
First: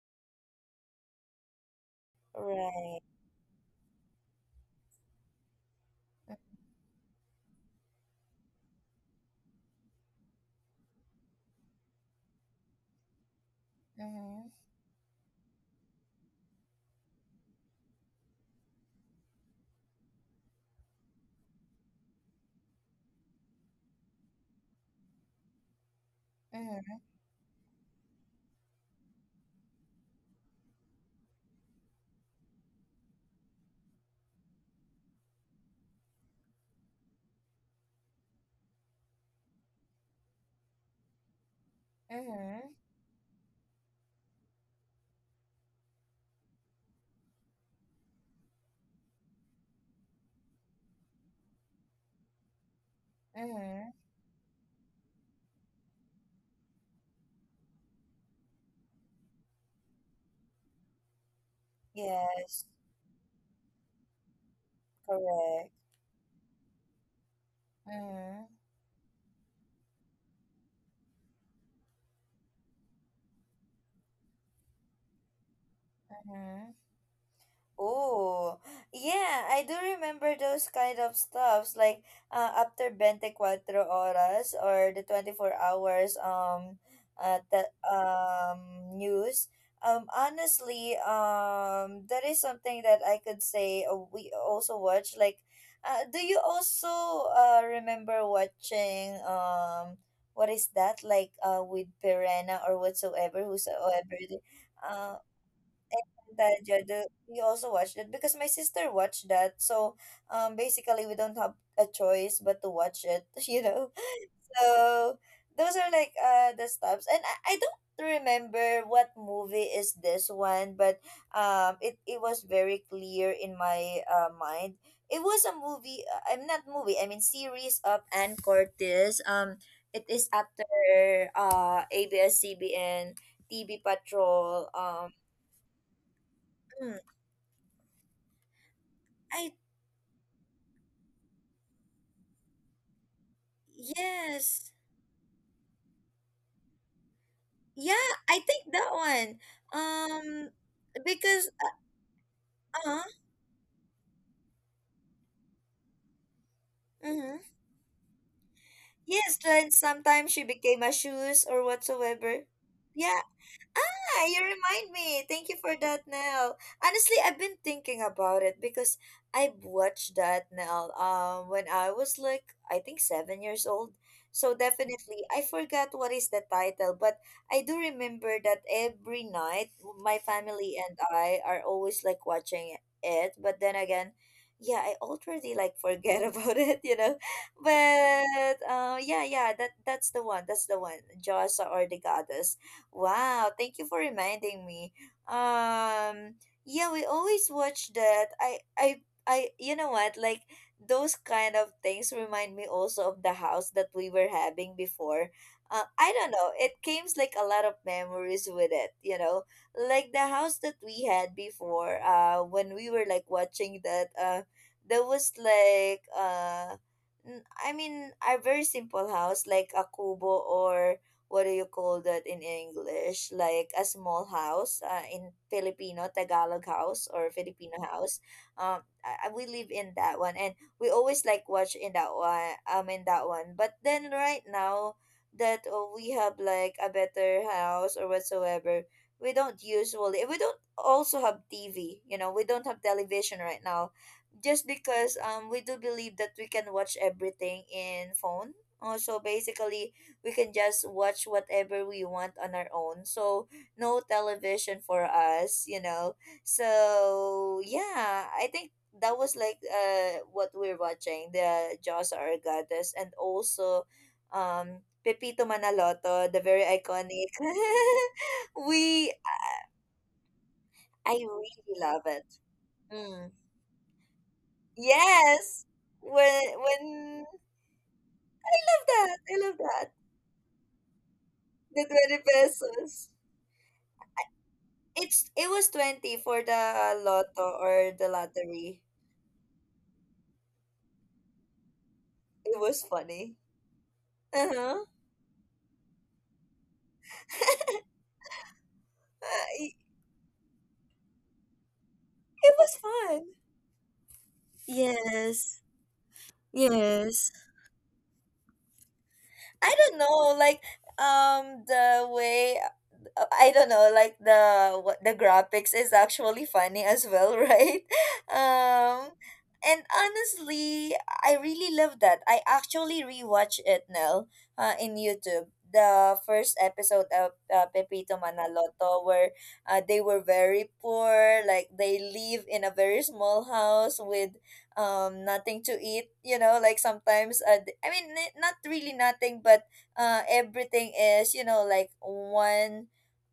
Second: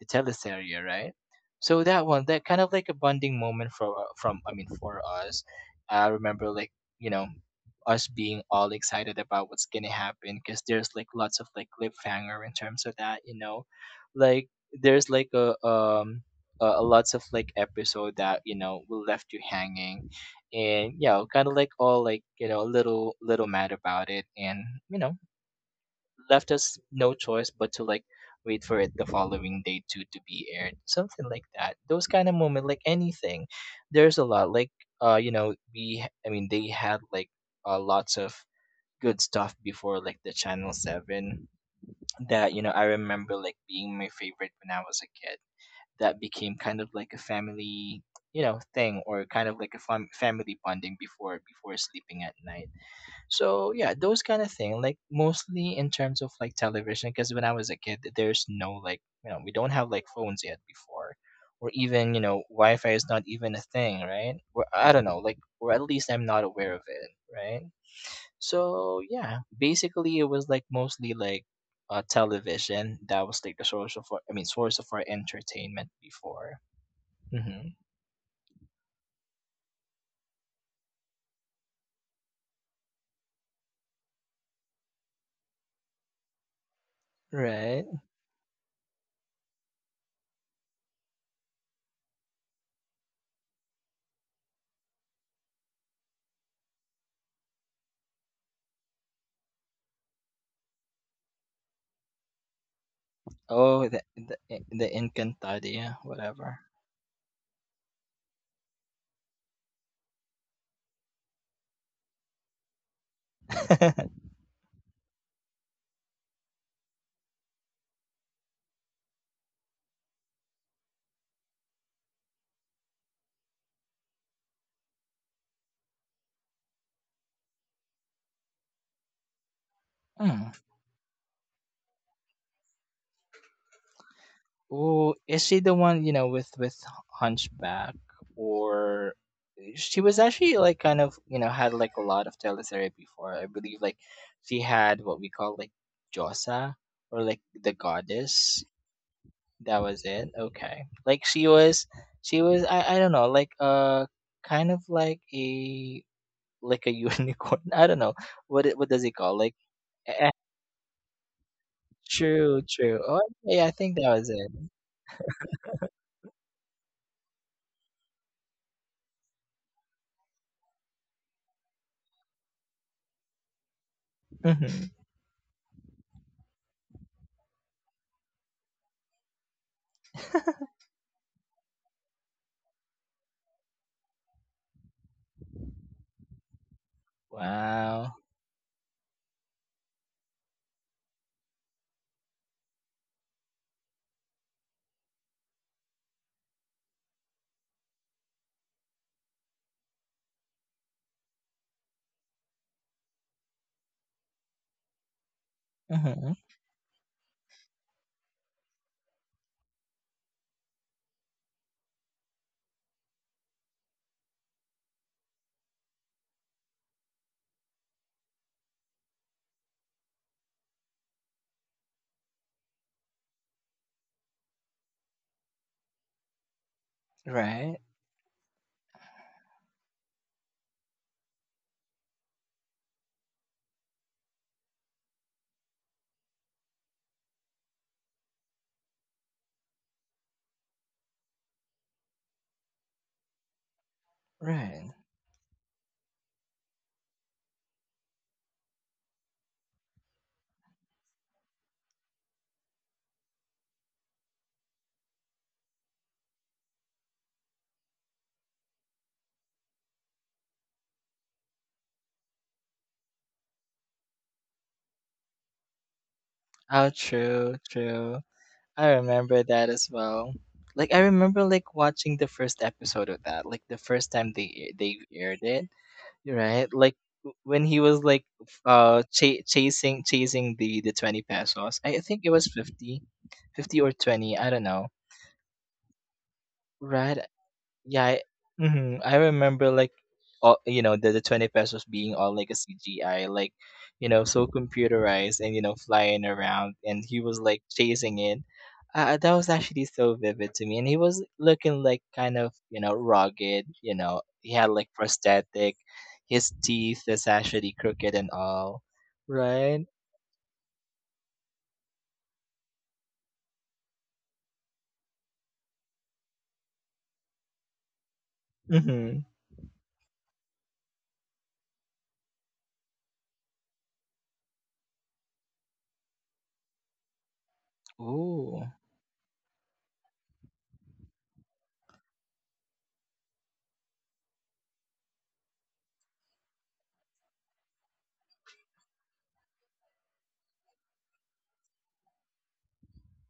[SPEAKER 2] the teleserie, right. So that one, that kind of like a
[SPEAKER 1] Right.
[SPEAKER 2] bonding moment for, from, I mean, for us. I remember like, you know, us being all excited about what's gonna happen because there's like lots of like cliffhanger in terms of that, you know,
[SPEAKER 1] Mhm,
[SPEAKER 2] like there's like a um, a lots of like episode that you know will left you hanging, and you know kind of like all like you know a little mad about it, and you know left us
[SPEAKER 1] mhm,
[SPEAKER 2] no choice but to like wait for it the following day to be aired, something like that. Those kind of moment, like anything, there's a lot, like, uh, you know, I mean, they had like, lots of good stuff before, like the Channel 7 that, you know,
[SPEAKER 1] mhm,
[SPEAKER 2] I remember like being my favorite when I was a kid. That became kind of like a family, you know, thing or kind of like a family bonding before, before sleeping at night. So,
[SPEAKER 1] mhm.
[SPEAKER 2] yeah, those kind of thing, like mostly in terms of like television, because when I was a kid there's no like, you know, we don't have like phones yet before, or even you know
[SPEAKER 1] Yes.
[SPEAKER 2] Wi-Fi is not even a thing, right, or I don't know, like, or
[SPEAKER 1] Correct.
[SPEAKER 2] at least I'm not aware of it, right.
[SPEAKER 1] Mhm,
[SPEAKER 2] So yeah, basically it was like mostly like, uh, television that was like the source of our, I mean source of our entertainment before.
[SPEAKER 1] mhm.
[SPEAKER 2] Hmm.
[SPEAKER 1] Oh, yeah, I do remember those kind of stuffs, like, after 24 horas or the 24 hours the
[SPEAKER 2] Right.
[SPEAKER 1] news. Honestly, that is something that I could say, we also watch, like, do you also remember watching, what is that like, with Perena or whatsoever,
[SPEAKER 2] Oh, the
[SPEAKER 1] whosoever
[SPEAKER 2] the the
[SPEAKER 1] uh
[SPEAKER 2] Encantadia, whatever.
[SPEAKER 1] Tadjado? We also watched it because my sister watched that. So, basically, we don't have a choice but to watch it, you know. So, those are like the stops, and I don't remember what movie is this one, but it was very clear in my mind. It was a movie. I'm not movie. I mean series of Ann Cortez. It is
[SPEAKER 2] Mm.
[SPEAKER 1] after ABS-CBN TV Patrol.
[SPEAKER 2] Oh, is she the one you know with
[SPEAKER 1] Mm.
[SPEAKER 2] Hunchback? Or
[SPEAKER 1] I
[SPEAKER 2] she was actually like kind of you know had like a lot of teleseries before. I believe like she
[SPEAKER 1] Yes.
[SPEAKER 2] had what we call like Josa, or like the
[SPEAKER 1] Yeah, I
[SPEAKER 2] goddess.
[SPEAKER 1] think that one.
[SPEAKER 2] That was it.
[SPEAKER 1] Um,
[SPEAKER 2] Okay. Like she
[SPEAKER 1] because
[SPEAKER 2] was, she was,
[SPEAKER 1] uh,
[SPEAKER 2] I don't
[SPEAKER 1] uh
[SPEAKER 2] know, like, uh, kind of like a, like a
[SPEAKER 1] mm-hmm.
[SPEAKER 2] unicorn. I don't know. What it, what does it call?
[SPEAKER 1] Yes,
[SPEAKER 2] Like,
[SPEAKER 1] like
[SPEAKER 2] eh, eh,
[SPEAKER 1] sometimes she became a shoes or whatsoever.
[SPEAKER 2] true, true. Oh
[SPEAKER 1] Yeah,
[SPEAKER 2] yeah, I think that
[SPEAKER 1] yeah,
[SPEAKER 2] was
[SPEAKER 1] you
[SPEAKER 2] it.
[SPEAKER 1] remind me. Thank you for that, Nell. Honestly, I've been thinking about it because I watched that, Nell, when I was like, I think 7 years old. So
[SPEAKER 2] Hmm.
[SPEAKER 1] definitely, I forgot what is the title, but I do remember that every night my family and I are always like watching it. But then again, yeah, I already like forget about it, you know.
[SPEAKER 2] Wow.
[SPEAKER 1] But yeah, yeah, that's the one. That's the one. Jossa or the goddess. Wow, thank you for reminding me. Um, yeah, we always watch that. I you know what? Like, those kind of things remind me also of the house that we were having before. I don't
[SPEAKER 2] Hmm.
[SPEAKER 1] know. It came like a lot of memories with it, you know. Like the house that we had before, when we were like watching that, there was like I mean, a very simple house like a kubo, or what do you call that in English? Like a small house, in Filipino. Tagalog house or Filipino
[SPEAKER 2] Right.
[SPEAKER 1] house. We live in that one, and we always like watch in that one. In that one. But then, right now that, we have like a better house or whatsoever, we don't usually. We don't also have TV. You know, we don't have television right now, just
[SPEAKER 2] Right.
[SPEAKER 1] because we do believe that we can watch everything in phone. So basically, we can just watch whatever we want on our own. So no television for us, you know. So yeah, I think that was like what we're watching, the Jaws Our Goddess, and also Pepito Manaloto, the very
[SPEAKER 2] Oh
[SPEAKER 1] iconic.
[SPEAKER 2] true, true. I
[SPEAKER 1] we
[SPEAKER 2] remember that as well. Like I
[SPEAKER 1] I
[SPEAKER 2] remember like
[SPEAKER 1] really love
[SPEAKER 2] watching
[SPEAKER 1] it.
[SPEAKER 2] the first episode of
[SPEAKER 1] Mm.
[SPEAKER 2] that, like the first time they aired
[SPEAKER 1] Yes.
[SPEAKER 2] it.
[SPEAKER 1] When
[SPEAKER 2] Right? Like
[SPEAKER 1] when
[SPEAKER 2] when he was like
[SPEAKER 1] I
[SPEAKER 2] f-
[SPEAKER 1] love
[SPEAKER 2] uh
[SPEAKER 1] that. I
[SPEAKER 2] cha-
[SPEAKER 1] love that.
[SPEAKER 2] chasing chasing the 20
[SPEAKER 1] The
[SPEAKER 2] pesos. I
[SPEAKER 1] 20
[SPEAKER 2] think it was 50,
[SPEAKER 1] pesos.
[SPEAKER 2] 50 or 20, I don't know.
[SPEAKER 1] It was 20 for the
[SPEAKER 2] Right?
[SPEAKER 1] lotto or the
[SPEAKER 2] Yeah,
[SPEAKER 1] lottery.
[SPEAKER 2] mhm, I remember like all you know the 20 pesos being all like
[SPEAKER 1] It
[SPEAKER 2] a
[SPEAKER 1] was
[SPEAKER 2] CGI,
[SPEAKER 1] funny.
[SPEAKER 2] like you know so
[SPEAKER 1] Uh-huh.
[SPEAKER 2] computerized and you know flying around, and he was like chasing it.
[SPEAKER 1] Uh,
[SPEAKER 2] That was
[SPEAKER 1] it
[SPEAKER 2] actually so vivid to me, and he was looking like kind
[SPEAKER 1] it
[SPEAKER 2] of
[SPEAKER 1] was
[SPEAKER 2] you know
[SPEAKER 1] fun.
[SPEAKER 2] rugged. You know, he had like
[SPEAKER 1] Yes.
[SPEAKER 2] prosthetic, his teeth
[SPEAKER 1] Yes.
[SPEAKER 2] is actually crooked and all,
[SPEAKER 1] I
[SPEAKER 2] right?
[SPEAKER 1] don't know, like, the way, I don't know, like, the what, the graphics is actually funny as well, right? Um
[SPEAKER 2] Mm-hmm.
[SPEAKER 1] and honestly, I really love that. I actually rewatch it now, in YouTube. The first episode of Pepito
[SPEAKER 2] Ooh.
[SPEAKER 1] Manaloto, where they were very poor, like they live in a very small house with nothing to eat, you know, like sometimes, I mean, not really nothing, but everything is, you know, like one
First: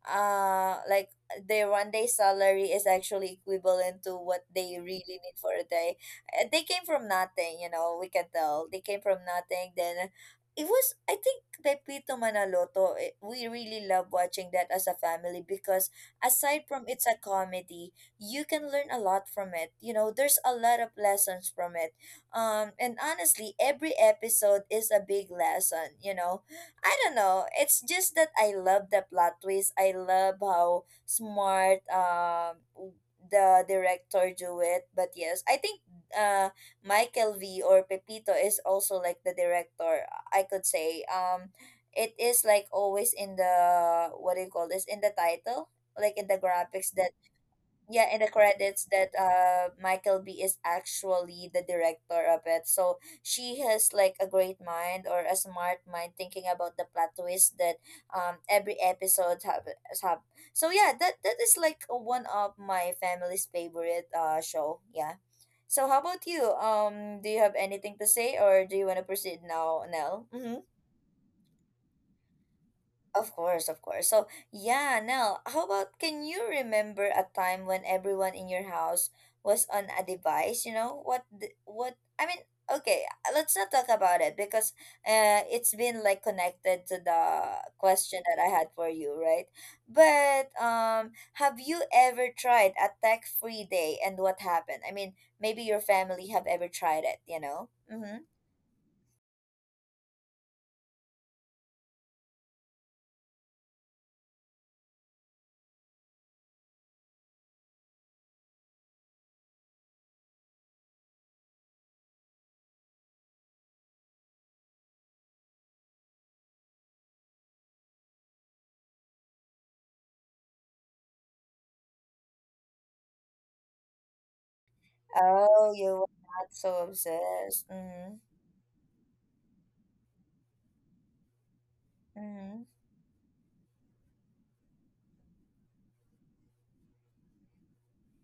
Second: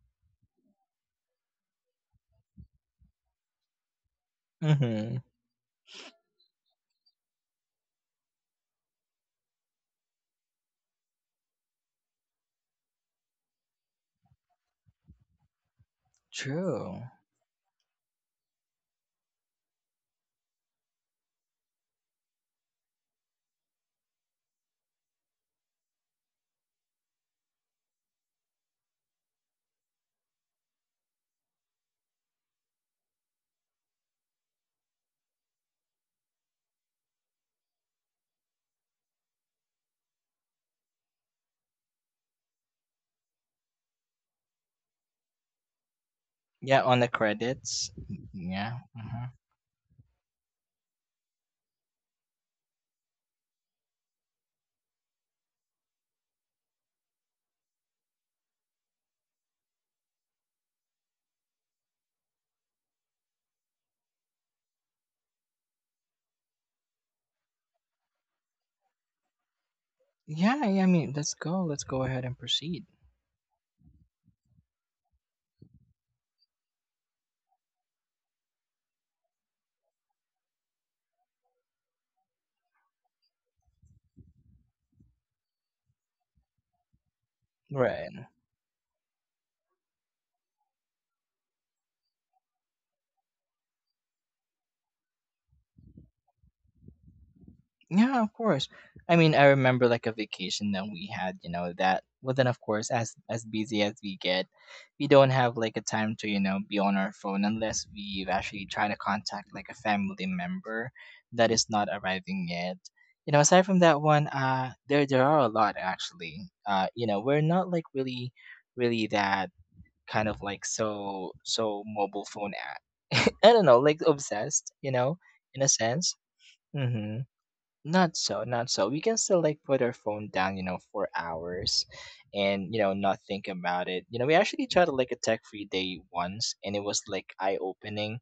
[SPEAKER 1] like their one day salary is actually equivalent to what they
[SPEAKER 2] Mm-hmm.
[SPEAKER 1] really need for a day. They came from nothing. You know, we can tell they came from nothing. Then it was, I think, Pepito Manaloto, we really love watching that as a family because aside from
[SPEAKER 2] True.
[SPEAKER 1] it's a comedy, you can learn a lot from it. You know, there's a lot of lessons from it. And honestly, every episode is a big lesson. You know, I don't know. It's just that I love the plot twist. I love how smart, the director do it. But yes, I think uh Michael V or Pepito is also like the director. I could say, it is like always in the, what do you call this, in the title, like in the
[SPEAKER 2] Yeah,
[SPEAKER 1] graphics,
[SPEAKER 2] on
[SPEAKER 1] the
[SPEAKER 2] the credits.
[SPEAKER 1] yeah, in the
[SPEAKER 2] Yeah.
[SPEAKER 1] credits, that Michael B is actually the director of it, so she has like a great mind or a smart mind thinking about the plot twist that, every episode have. So yeah, that is like one of my family's favorite show, yeah. So how about you, do you have anything to say, or do you want to proceed now, Nell? Mm-hmm.
[SPEAKER 2] Yeah, yeah, I mean, let's go. Let's go ahead and proceed.
[SPEAKER 1] Of course, of course. So, yeah, now, how about, can you remember a time when everyone in your house was on a device, you know? What I mean, okay, let's not talk about it because it's been like connected to the question
[SPEAKER 2] Right.
[SPEAKER 1] that I had for you, right? But have you ever tried a tech-free day, and what happened? I mean, maybe your family have ever tried it, you know?
[SPEAKER 2] Yeah,
[SPEAKER 1] Mhm.
[SPEAKER 2] of course. I mean, I remember like a vacation that we had, you know, that, well, then of course, as busy as we get, we don't have like a time to, you know, be on our phone unless we've actually tried to contact like a family member that is not arriving yet. You know, aside from that one, uh, there are a lot actually. You know, we're not like really, really that kind of like so mobile phone ad. I don't know, like obsessed, you know, in a
[SPEAKER 1] Oh, you were
[SPEAKER 2] sense.
[SPEAKER 1] not so
[SPEAKER 2] Mm-hmm.
[SPEAKER 1] obsessed.
[SPEAKER 2] Not
[SPEAKER 1] Mhm.
[SPEAKER 2] so, not so. We can still like put our phone down, you know, for hours,
[SPEAKER 1] Mhm.
[SPEAKER 2] and you know, not think about it. You know, we actually tried like a tech free day once, and it was like eye opening,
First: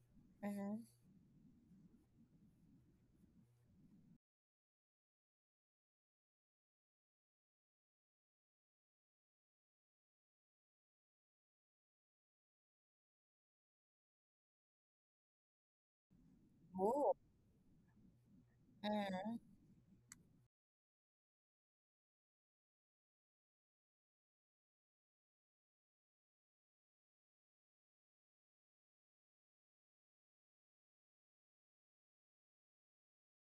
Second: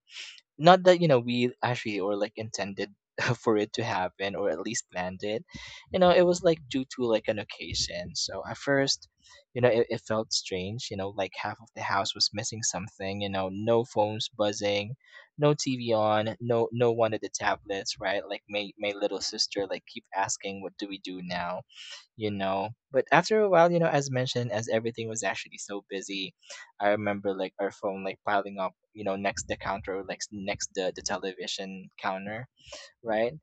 [SPEAKER 2] not
[SPEAKER 1] Mhm.
[SPEAKER 2] that you know we actually or like intended for it to happen, or at least planned it. You know, it was like due to like an occasion. So at first, you know, it felt strange, you know, like half of the house was missing something, you know, no phones buzzing, no TV on, no no
[SPEAKER 1] Ooh.
[SPEAKER 2] one at the tablets, right. Like my little
[SPEAKER 1] Mhm.
[SPEAKER 2] sister like keep asking, what do we do now, you know? But after a while, you know, as mentioned, as everything was actually so busy, I remember like our phone like piling up, you know, next the counter, like next the television counter, right?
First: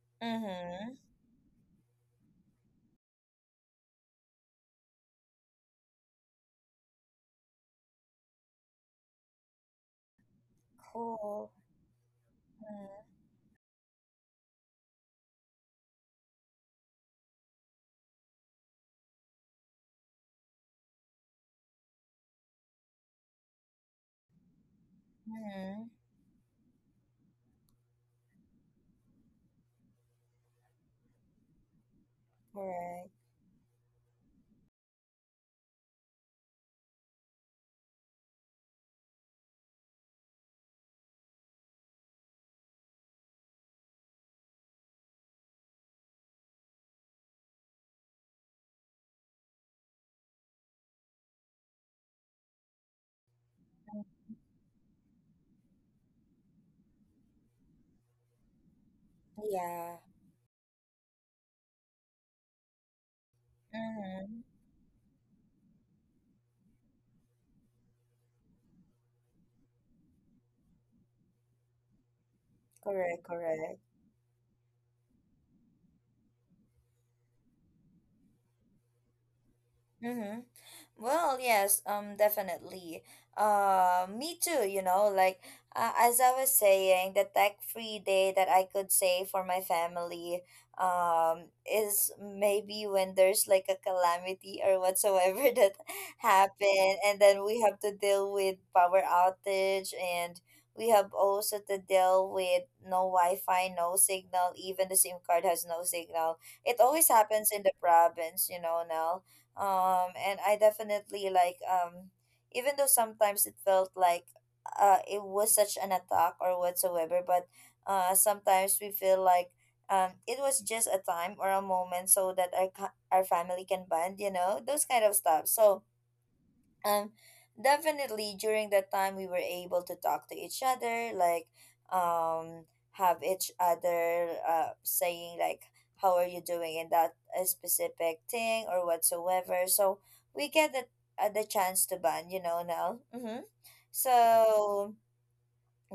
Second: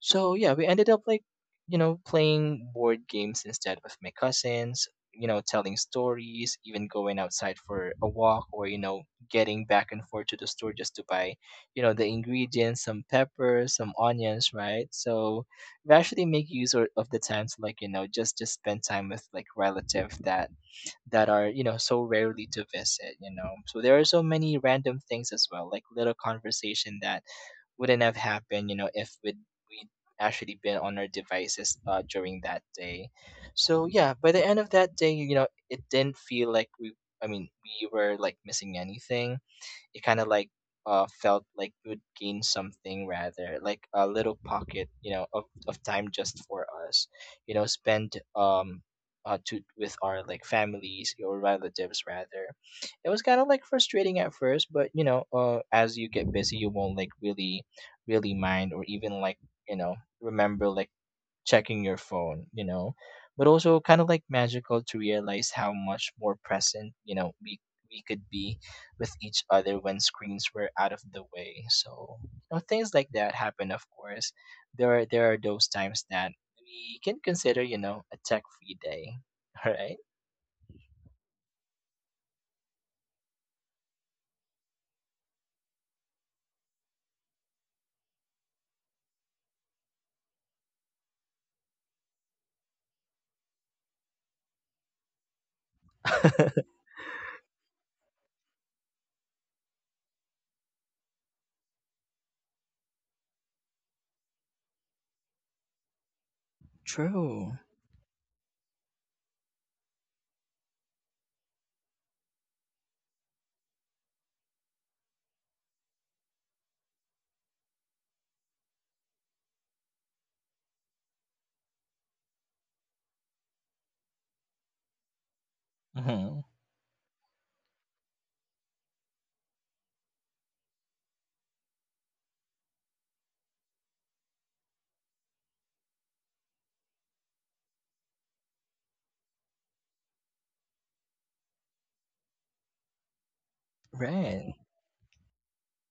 [SPEAKER 2] So yeah, we ended
[SPEAKER 1] Mhm.
[SPEAKER 2] up like, you know, playing board games instead with my cousins, you know, telling stories, even going outside for a walk, or, you know, getting back and forth to the store just to buy,
[SPEAKER 1] Cool.
[SPEAKER 2] you know, the ingredients,
[SPEAKER 1] Mhm.
[SPEAKER 2] some peppers, some onions, right? So we actually of the time to just spend time with relatives that that are, you know, so rarely to visit, you know. So there are so many random things as well, like
[SPEAKER 1] Mhm.
[SPEAKER 2] little conversation that wouldn't have happened, you know, if we'd actually been on our devices during that
[SPEAKER 1] Correct.
[SPEAKER 2] day. So yeah, by the end of that day, you know, it didn't feel like I mean, we were like missing anything. It kind of like felt like you would gain something, rather like a little pocket, you know, of time just for us, you know, spend to with our like families or relatives rather. It was kind of like frustrating at first, but you know, as you get busy, you won't like really really mind or even like, you know,
[SPEAKER 1] Yeah.
[SPEAKER 2] remember like checking your phone, you know, but also kind of like
[SPEAKER 1] Mhm.
[SPEAKER 2] magical to realize how much more present, you know, we could be with each other when screens were out of the way. So, you know, things like
[SPEAKER 1] Correct,
[SPEAKER 2] that happen,
[SPEAKER 1] correct.
[SPEAKER 2] of course. There are those times that we can consider, you know, a tech-free day. All right?
[SPEAKER 1] Mhm. Well, yes, definitely. Me too, you know, like, as I was saying, the tech-free day that I could say for my family, um, is maybe when there's like a calamity or whatsoever that happened, and then we have to deal with power outage, and we have also to deal with no Wi-Fi, no signal, even the SIM card has no signal. It always happens
[SPEAKER 2] True.
[SPEAKER 1] in the province, you know, now, and I definitely like even though sometimes it felt like it was such an attack or whatsoever, but sometimes we feel like it was just a time or a moment so that our family can bond, you know, those kind of stuff, so
[SPEAKER 2] Mm-hmm.
[SPEAKER 1] um definitely during that time we were able to talk to each other, like, um have each other, saying like, how are you doing in that specific thing or whatsoever, so we get the chance to bond, you know, now. Mm-hmm.
[SPEAKER 2] Right.
[SPEAKER 1] So,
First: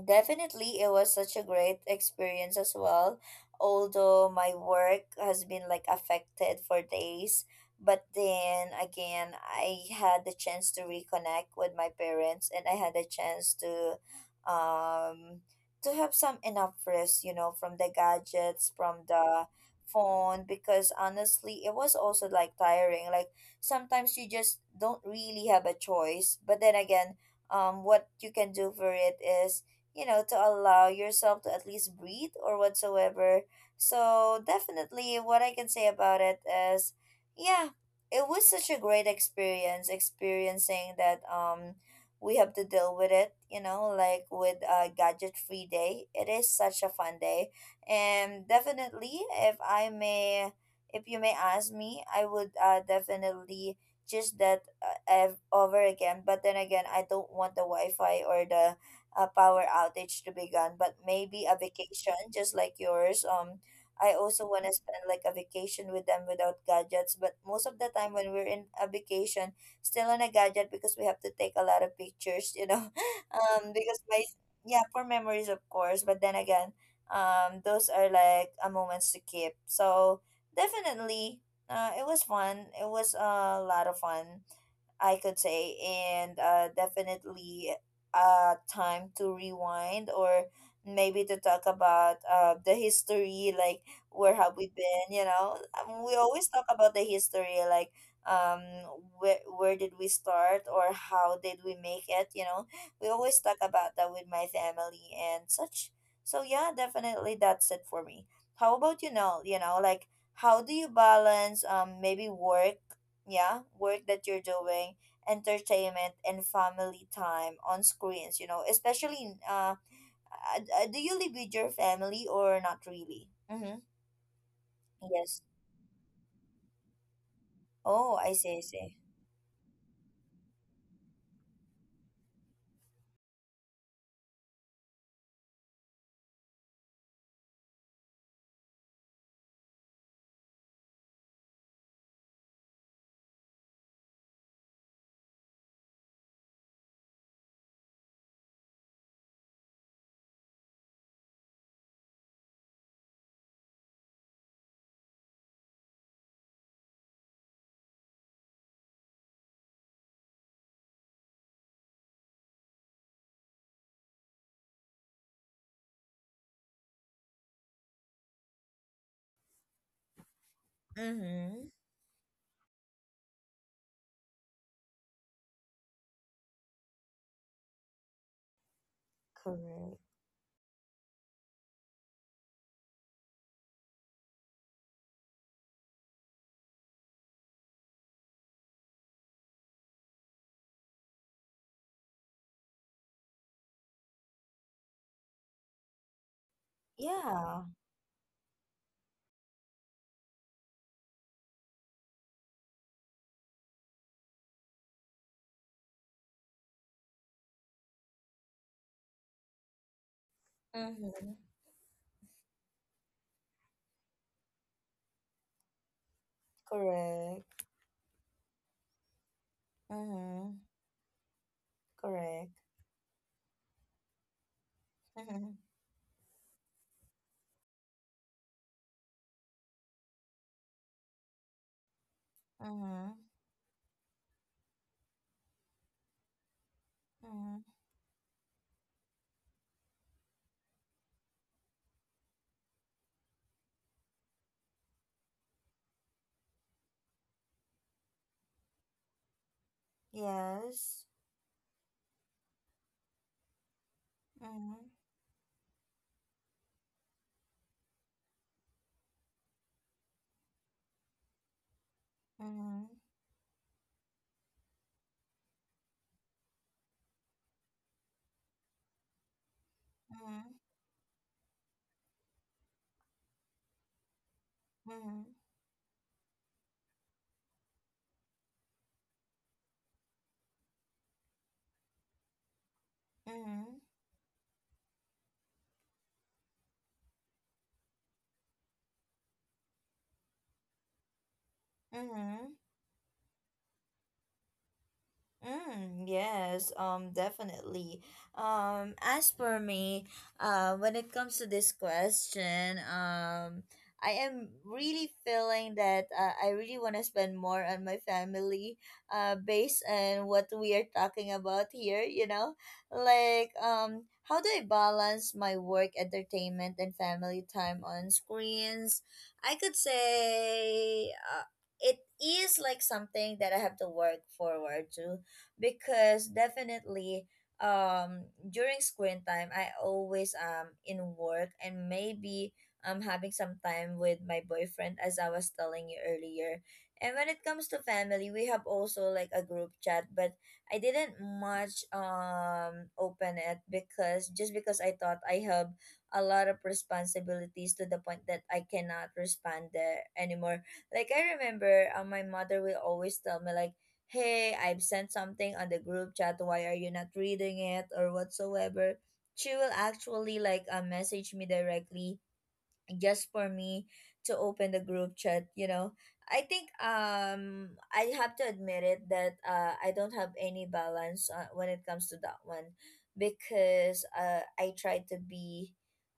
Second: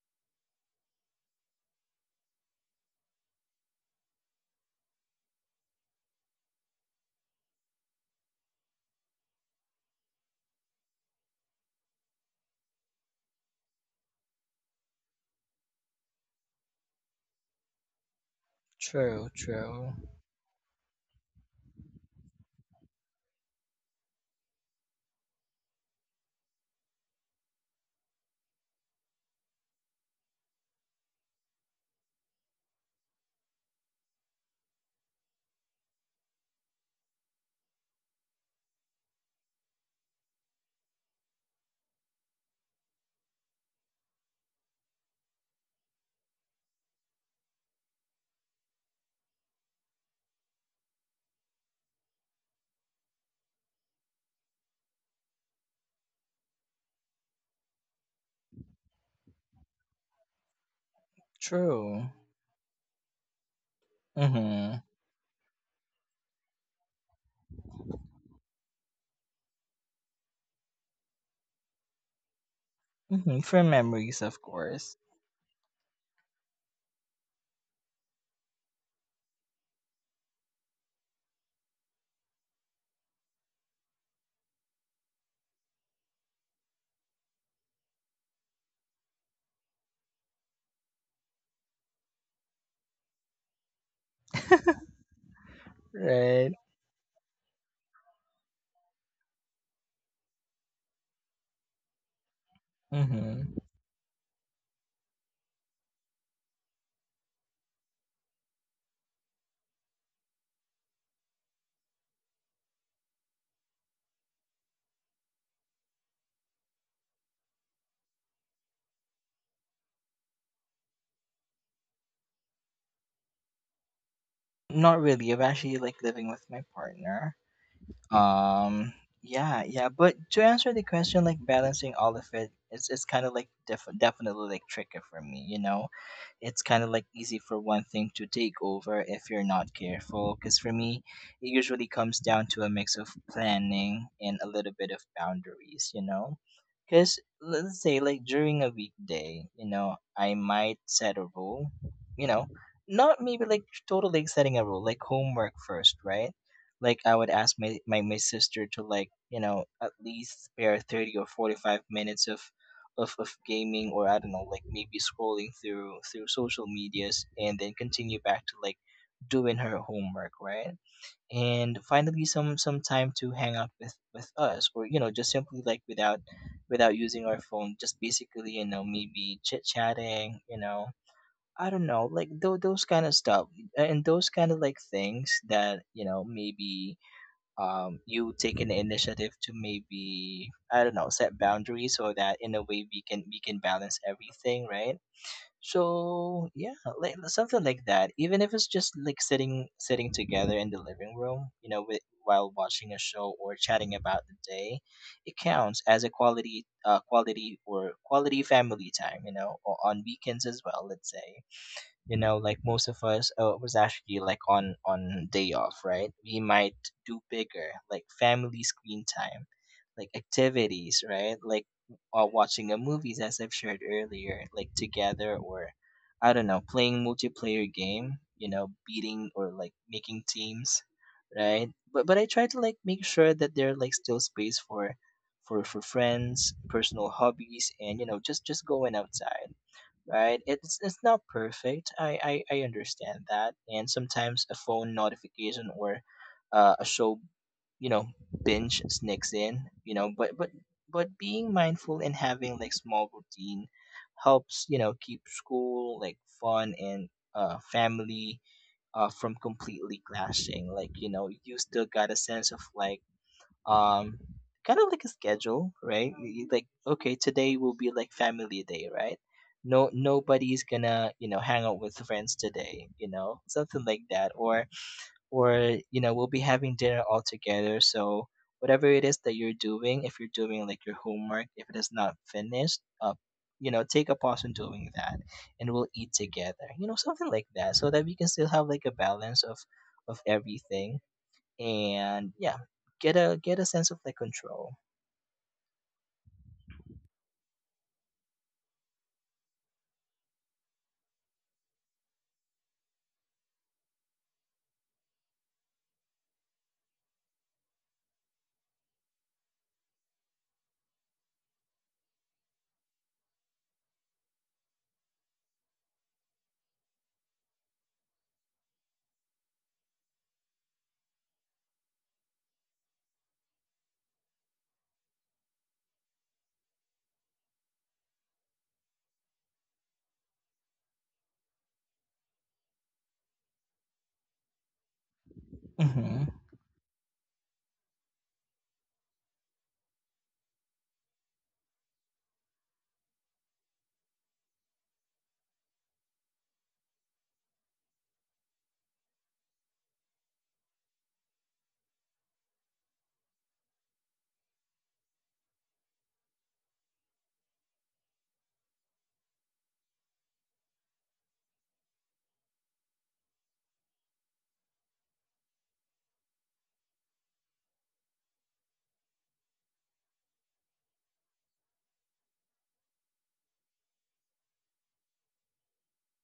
[SPEAKER 1] definitely, it was such a great experience as well. Although my work has been like affected for days, but then again, I had the chance to reconnect with my parents and I had the chance um to have some enough rest, you know, from the gadgets, from
[SPEAKER 2] True,
[SPEAKER 1] the
[SPEAKER 2] true,
[SPEAKER 1] phone because honestly, it was also like tiring. Like sometimes you just don't really have a choice, but then again, what you can do for it is to allow yourself to at least breathe or whatsoever. So definitely what I can say about it is yeah, it was such a great experience experiencing that. We have to deal with it, you know, like with a gadget free day. It is such a fun day. And definitely, if I may, if you may ask me, I would definitely just that over again. But then again, I don't want the wi-fi or the a power outage to begin, but maybe a
[SPEAKER 2] true.
[SPEAKER 1] vacation just like yours. I also want to
[SPEAKER 2] Mm-hmm.
[SPEAKER 1] spend like a vacation with them without gadgets, but most of the time when we're in a vacation, still on a gadget because we have to take a lot of pictures, you know.
[SPEAKER 2] Mm-hmm. For
[SPEAKER 1] Because
[SPEAKER 2] memories,
[SPEAKER 1] my
[SPEAKER 2] of
[SPEAKER 1] Yeah,
[SPEAKER 2] course.
[SPEAKER 1] for memories of course, but then again, those are like a moments to keep. So definitely, it was fun. It was a lot of fun, I could say. And definitely, time to rewind or maybe to talk about the history, like where have we been, you know? We always
[SPEAKER 2] Right.
[SPEAKER 1] talk about the history, like um, where did we start or how did we make it, you know? We always
[SPEAKER 2] Mm-hmm.
[SPEAKER 1] talk about that with my family and such. So yeah, definitely that's it for me. How about like how do you balance maybe work that you're doing, entertainment and family time on screens, you know, especially do you live with your family or not really? Mm-hmm.
[SPEAKER 2] Not really.
[SPEAKER 1] Yes.
[SPEAKER 2] I'm actually like living with my partner.
[SPEAKER 1] Oh, I see, I
[SPEAKER 2] Um,
[SPEAKER 1] see.
[SPEAKER 2] yeah, yeah. But to answer the question, like balancing all of it, it's kind of like definitely like tricky for me, you know, it's kind of like easy for one thing to take over if you're not careful. Because for me, it usually comes down to a mix of planning and a little bit of boundaries, you know? Because let's say, like during a weekday, you know, I might set a rule, you know, not maybe like totally setting a rule, like homework first, right? Like I would ask my sister to like, you know, at least spare 30 or 45 minutes of gaming, or I don't know, like maybe scrolling through social medias, and then continue back to like doing her homework, right?
[SPEAKER 1] Mm-hmm.
[SPEAKER 2] And finally some time to hang out with us, or you know, just simply like without without using our phone, just basically, you know, maybe chit
[SPEAKER 1] Correct.
[SPEAKER 2] chatting, you know. I don't know, like those kind of stuff and those kind of like things that, you know, maybe you take an initiative to maybe, I don't know, set boundaries so that in a way we can balance everything, right? So yeah, like
[SPEAKER 1] Yeah.
[SPEAKER 2] something like that. Even if it's just like sitting together in the living room, you know, with, while watching a show or chatting about the day, it counts as a quality quality or quality family time. You know, or on weekends as well. Let's
[SPEAKER 1] Mm-hmm.
[SPEAKER 2] say, you know, like most of us, was actually like on day off, right? We might do
[SPEAKER 1] Correct.
[SPEAKER 2] bigger like family screen time like
[SPEAKER 1] Mm-hmm.
[SPEAKER 2] activities, right? Like
[SPEAKER 1] Correct.
[SPEAKER 2] watching a movies, as I've shared earlier, like together,
[SPEAKER 1] Mm-hmm.
[SPEAKER 2] or I don't know, playing multiplayer game, you know, beating or like making teams, right? But I try to like make
[SPEAKER 1] Mm-hmm.
[SPEAKER 2] sure that there are like still space for for friends, personal
[SPEAKER 1] Mm-hmm.
[SPEAKER 2] hobbies, and you know, just going outside, right? It's not perfect. I understand that, and sometimes a phone notification or a show, you know, binge sneaks in, you know. But but
[SPEAKER 1] Yes.
[SPEAKER 2] but being mindful and having like small routine helps, you
[SPEAKER 1] mm-hmm.
[SPEAKER 2] know, keep school like fun and family from completely clashing. Like you know, you still got a sense of
[SPEAKER 1] Mm-hmm.
[SPEAKER 2] like, um kind of like a schedule, right? You like, okay, today will be like family day, right? No,
[SPEAKER 1] Mm-hmm.
[SPEAKER 2] nobody's gonna, you know, hang out with friends today, you know, something like that. or
[SPEAKER 1] Mm-hmm.
[SPEAKER 2] or you know, we'll be having dinner all together, so whatever it is that you're doing, if you're doing like your homework, if it is not finished, you
[SPEAKER 1] Mm-hmm.
[SPEAKER 2] know, take a pause on doing that, and we'll eat together, you know, something like that, so that we can still have like a balance of everything, and
[SPEAKER 1] Mm-hmm.
[SPEAKER 2] yeah, get a sense of like control.
[SPEAKER 1] Mm, yes, definitely. As for me, when it comes to this question, I am really feeling that I really want to spend more on my family, based on what we are talking about here, you know? Like, how do I balance my work, entertainment, and family time on screens? I could say, it is like something that I have to work forward to, because definitely during screen time I always in work and maybe I'm having some time with my boyfriend as I was telling you
[SPEAKER 2] Mm-hmm.
[SPEAKER 1] earlier. And when it comes to family, we have also like a group chat, but I didn't much open it, because just because I thought I have a lot of responsibilities to the point that I cannot respond there anymore. Like I remember, my mother will always tell me like, hey, I've sent something on the group chat, why are you not reading it or whatsoever. She will actually like message me directly just for me to open the group chat, you know. I think I have to admit it that I don't have any balance when it comes to that one. Because I try to be,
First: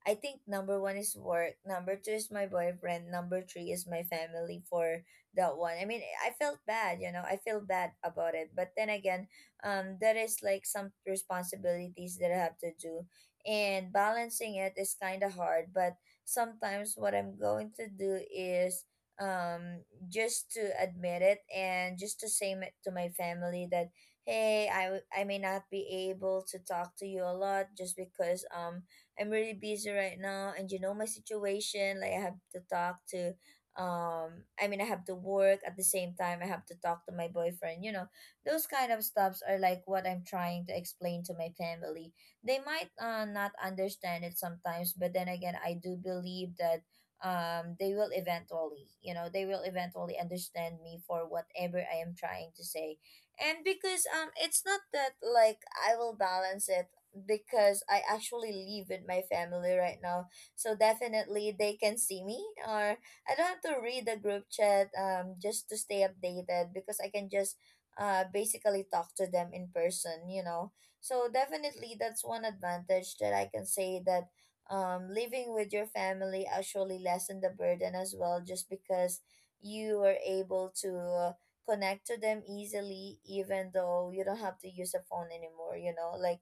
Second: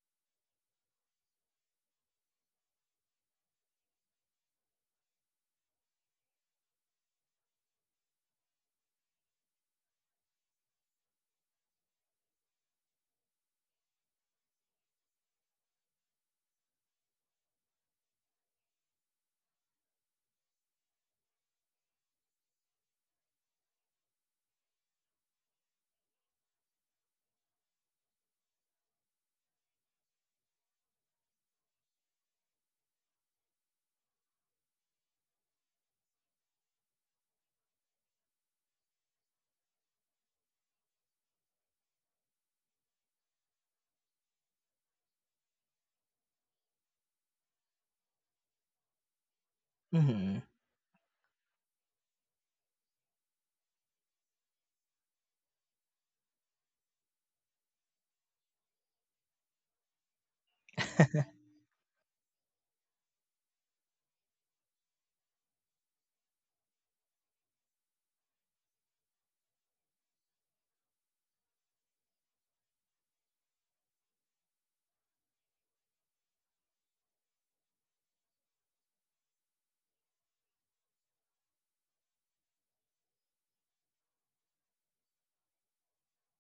[SPEAKER 1] I think number one is work, number two is my boyfriend, number three is my family. For that one, I mean, I felt bad, you know, I feel bad about it, but then again, there is like some responsibilities that I have to do, and balancing it is kind of hard. But sometimes what I'm going to do is just to admit it and just to to my family that hey, I may not be able to talk to you a lot just because I'm really busy right now and you know my situation, like I have to talk to I mean I have to work, at the same time I have to talk to my boyfriend, you know. Those kind of stuffs are like what I'm trying to explain to my family. They might not understand it sometimes, but then again, I do believe that they will eventually, you know, they will eventually
[SPEAKER 2] Mm-hmm.
[SPEAKER 1] understand me for whatever I am trying to say. And because it's not that like I will balance it, because I actually live with my family right now, so definitely they can see me. Or I don't have to read the group chat just to stay updated, because I can just basically talk to them in person, you know. So definitely that's one advantage that I can say, that living with your family actually lessen the burden as well, just because you are able to uh, connect to them easily even though you don't have to use a phone anymore, you know? Like,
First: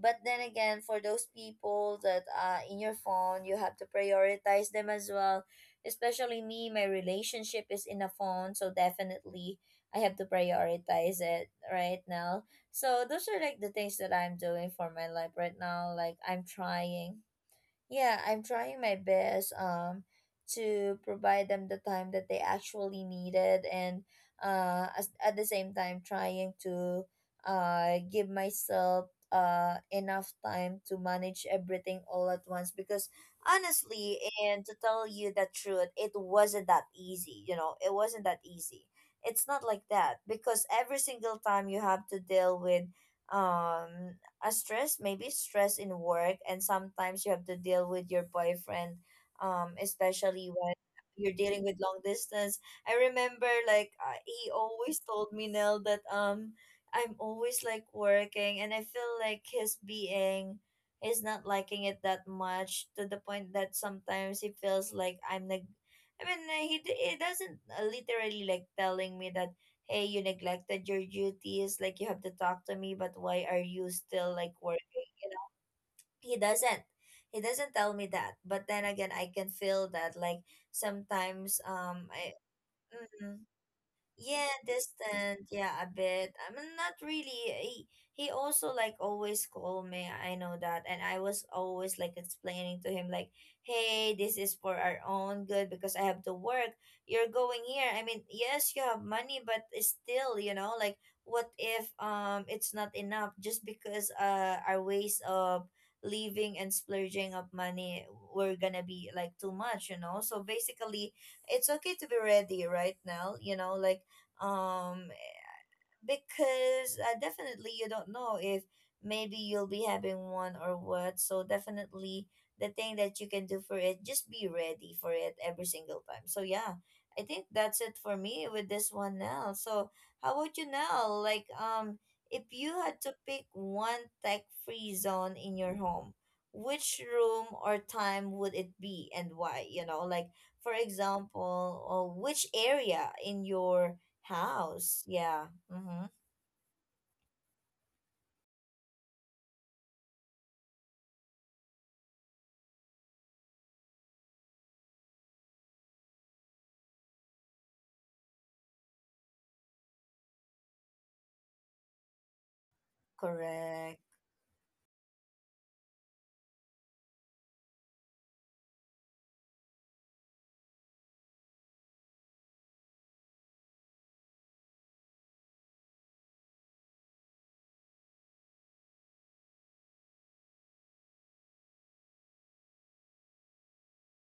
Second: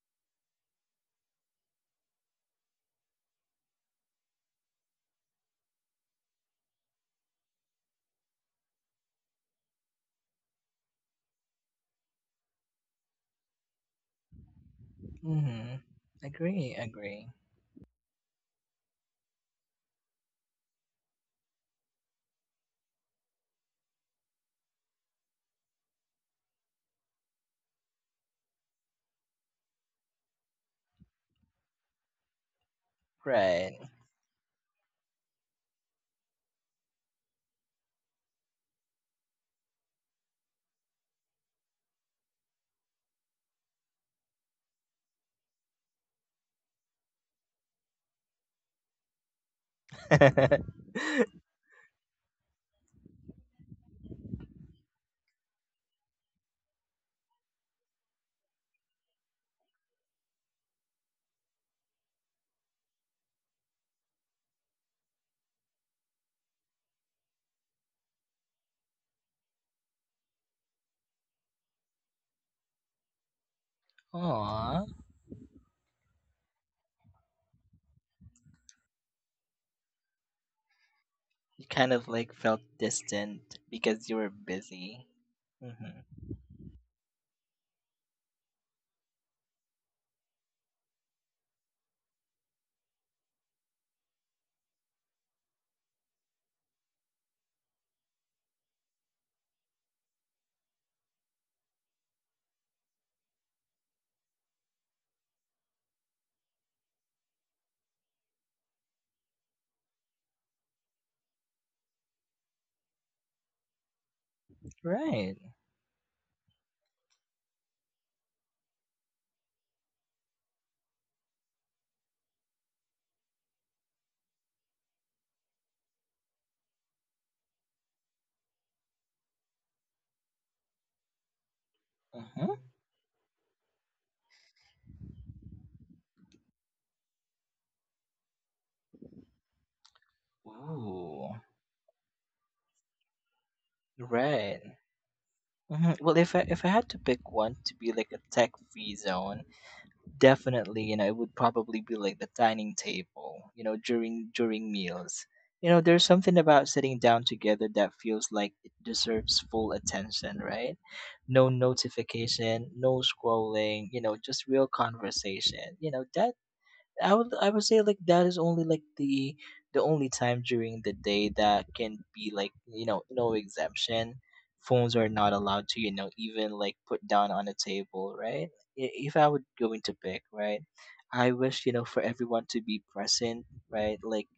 [SPEAKER 1] but then again, for those people that are in your phone, you have to prioritize them as well. Especially me, my relationship is in a phone, so definitely I have to prioritize it right now. So those are like the things that I'm doing for my life right
[SPEAKER 2] Mm-hmm.
[SPEAKER 1] now. Like I'm
[SPEAKER 2] Agree,
[SPEAKER 1] trying,
[SPEAKER 2] agree.
[SPEAKER 1] yeah, I'm trying my best to provide them the time that they actually needed, and at the same time trying to give myself enough time to manage everything all at once. Because
[SPEAKER 2] Right.
[SPEAKER 1] honestly, and to tell you the truth, it wasn't that easy, you know, it wasn't that easy. It's not like that, because every single time you have to deal with um a stress, maybe stress in work, and sometimes you have to deal with your boyfriend, especially when you're dealing with long distance. I remember like he always told me Nell that I'm always like working, and I feel like his being is not liking it that much to the point that sometimes he feels like I mean, he he doesn't literally like telling me that hey, you neglected your duties, like you have to talk to me, but why are you still like
[SPEAKER 2] Aw.
[SPEAKER 1] working? You know, he doesn't. He doesn't tell me that. But then again, I can feel that like sometimes
[SPEAKER 2] You kind of like
[SPEAKER 1] I
[SPEAKER 2] felt
[SPEAKER 1] mhm.
[SPEAKER 2] distant because you were
[SPEAKER 1] Yeah,
[SPEAKER 2] busy.
[SPEAKER 1] distant. Yeah, a
[SPEAKER 2] Mm-hmm.
[SPEAKER 1] bit. I mean, not really. He, he also like always call me. I know that, and I was always like explaining to him like, "Hey, this is for our own good because I have to work. You're going here. I mean, yes, you have money, but it's still, you know, like, what if it's not enough just because our ways of leaving and splurging up money were gonna be like too much, you know? So basically, it's okay to be ready right now. You know, like um
[SPEAKER 2] Right.
[SPEAKER 1] because definitely you don't know if maybe you'll be having one or what, so definitely the thing that you can do for it, just be ready for it every single time. So yeah, I think that's it for me with this one now. So how about you now, like if
[SPEAKER 2] Mm-hmm.
[SPEAKER 1] you had to pick one tech free zone in your home, which room or time would it be and why, you know, like for
[SPEAKER 2] Ooh.
[SPEAKER 1] example, or which area in your
[SPEAKER 2] Right.
[SPEAKER 1] house. Yeah. Mm-hmm.
[SPEAKER 2] Mm-hmm. Well, if I had to pick one to be like a tech free zone, definitely, you know, it would probably be like the dining table, you know, during during meals. You know, there's something about sitting down together that feels like it deserves full attention, right? No notification, no scrolling,
[SPEAKER 1] Correct.
[SPEAKER 2] you know, just real conversation, you know, that I would say like that is only like the only time during the day that can be like, you know, no exemption. Phones are not allowed to, you know, even like put down on a table, right? If I would go into pick, right, I wish, you know, for everyone to be present, right? Like,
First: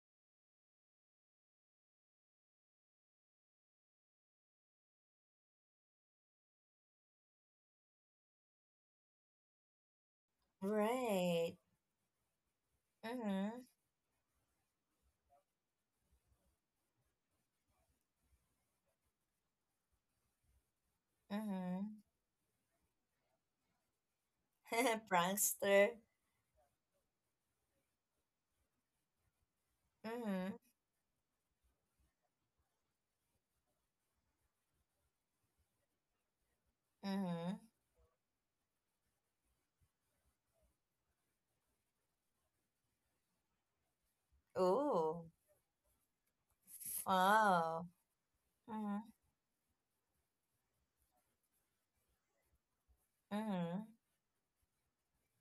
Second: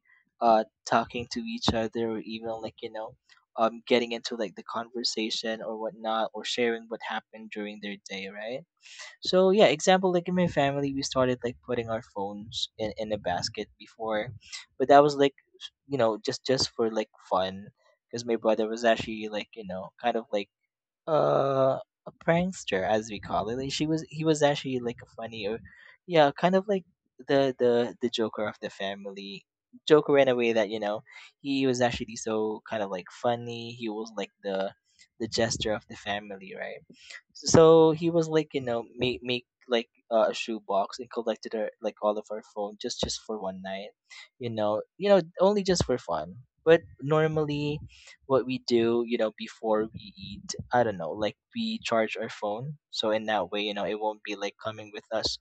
[SPEAKER 2] talking to each other, or even like, you know, getting into like the conversation or whatnot, or sharing what happened during their day, right? So yeah, example like in my family, we started
[SPEAKER 1] Right.
[SPEAKER 2] like putting our phones in a
[SPEAKER 1] Mm-hmm.
[SPEAKER 2] basket before, but that was like, you know, just for like fun, because my brother was actually like, you know, kind of like, uh
[SPEAKER 1] Mm-hmm.
[SPEAKER 2] a prankster, as we call it. Like she was he was actually like a funny, or
[SPEAKER 1] Prankster.
[SPEAKER 2] yeah, kind of like the joker of the family, joker in a way
[SPEAKER 1] Mm-hmm.
[SPEAKER 2] that, you know, he was actually so kind of like funny. He was like the jester of the family, right?
[SPEAKER 1] Mm-hmm.
[SPEAKER 2] So he was like, you know, make like a shoebox and collected her like all of our phone, just for one night, you know. You know,
[SPEAKER 1] Ooh.
[SPEAKER 2] only just for fun. But normally,
[SPEAKER 1] Wow.
[SPEAKER 2] what we do,
[SPEAKER 1] Mm-hmm.
[SPEAKER 2] you know, before we eat, I don't know, like we charge our phone, so in that way, you know,
[SPEAKER 1] Mm-hmm.
[SPEAKER 2] it won't be like coming with us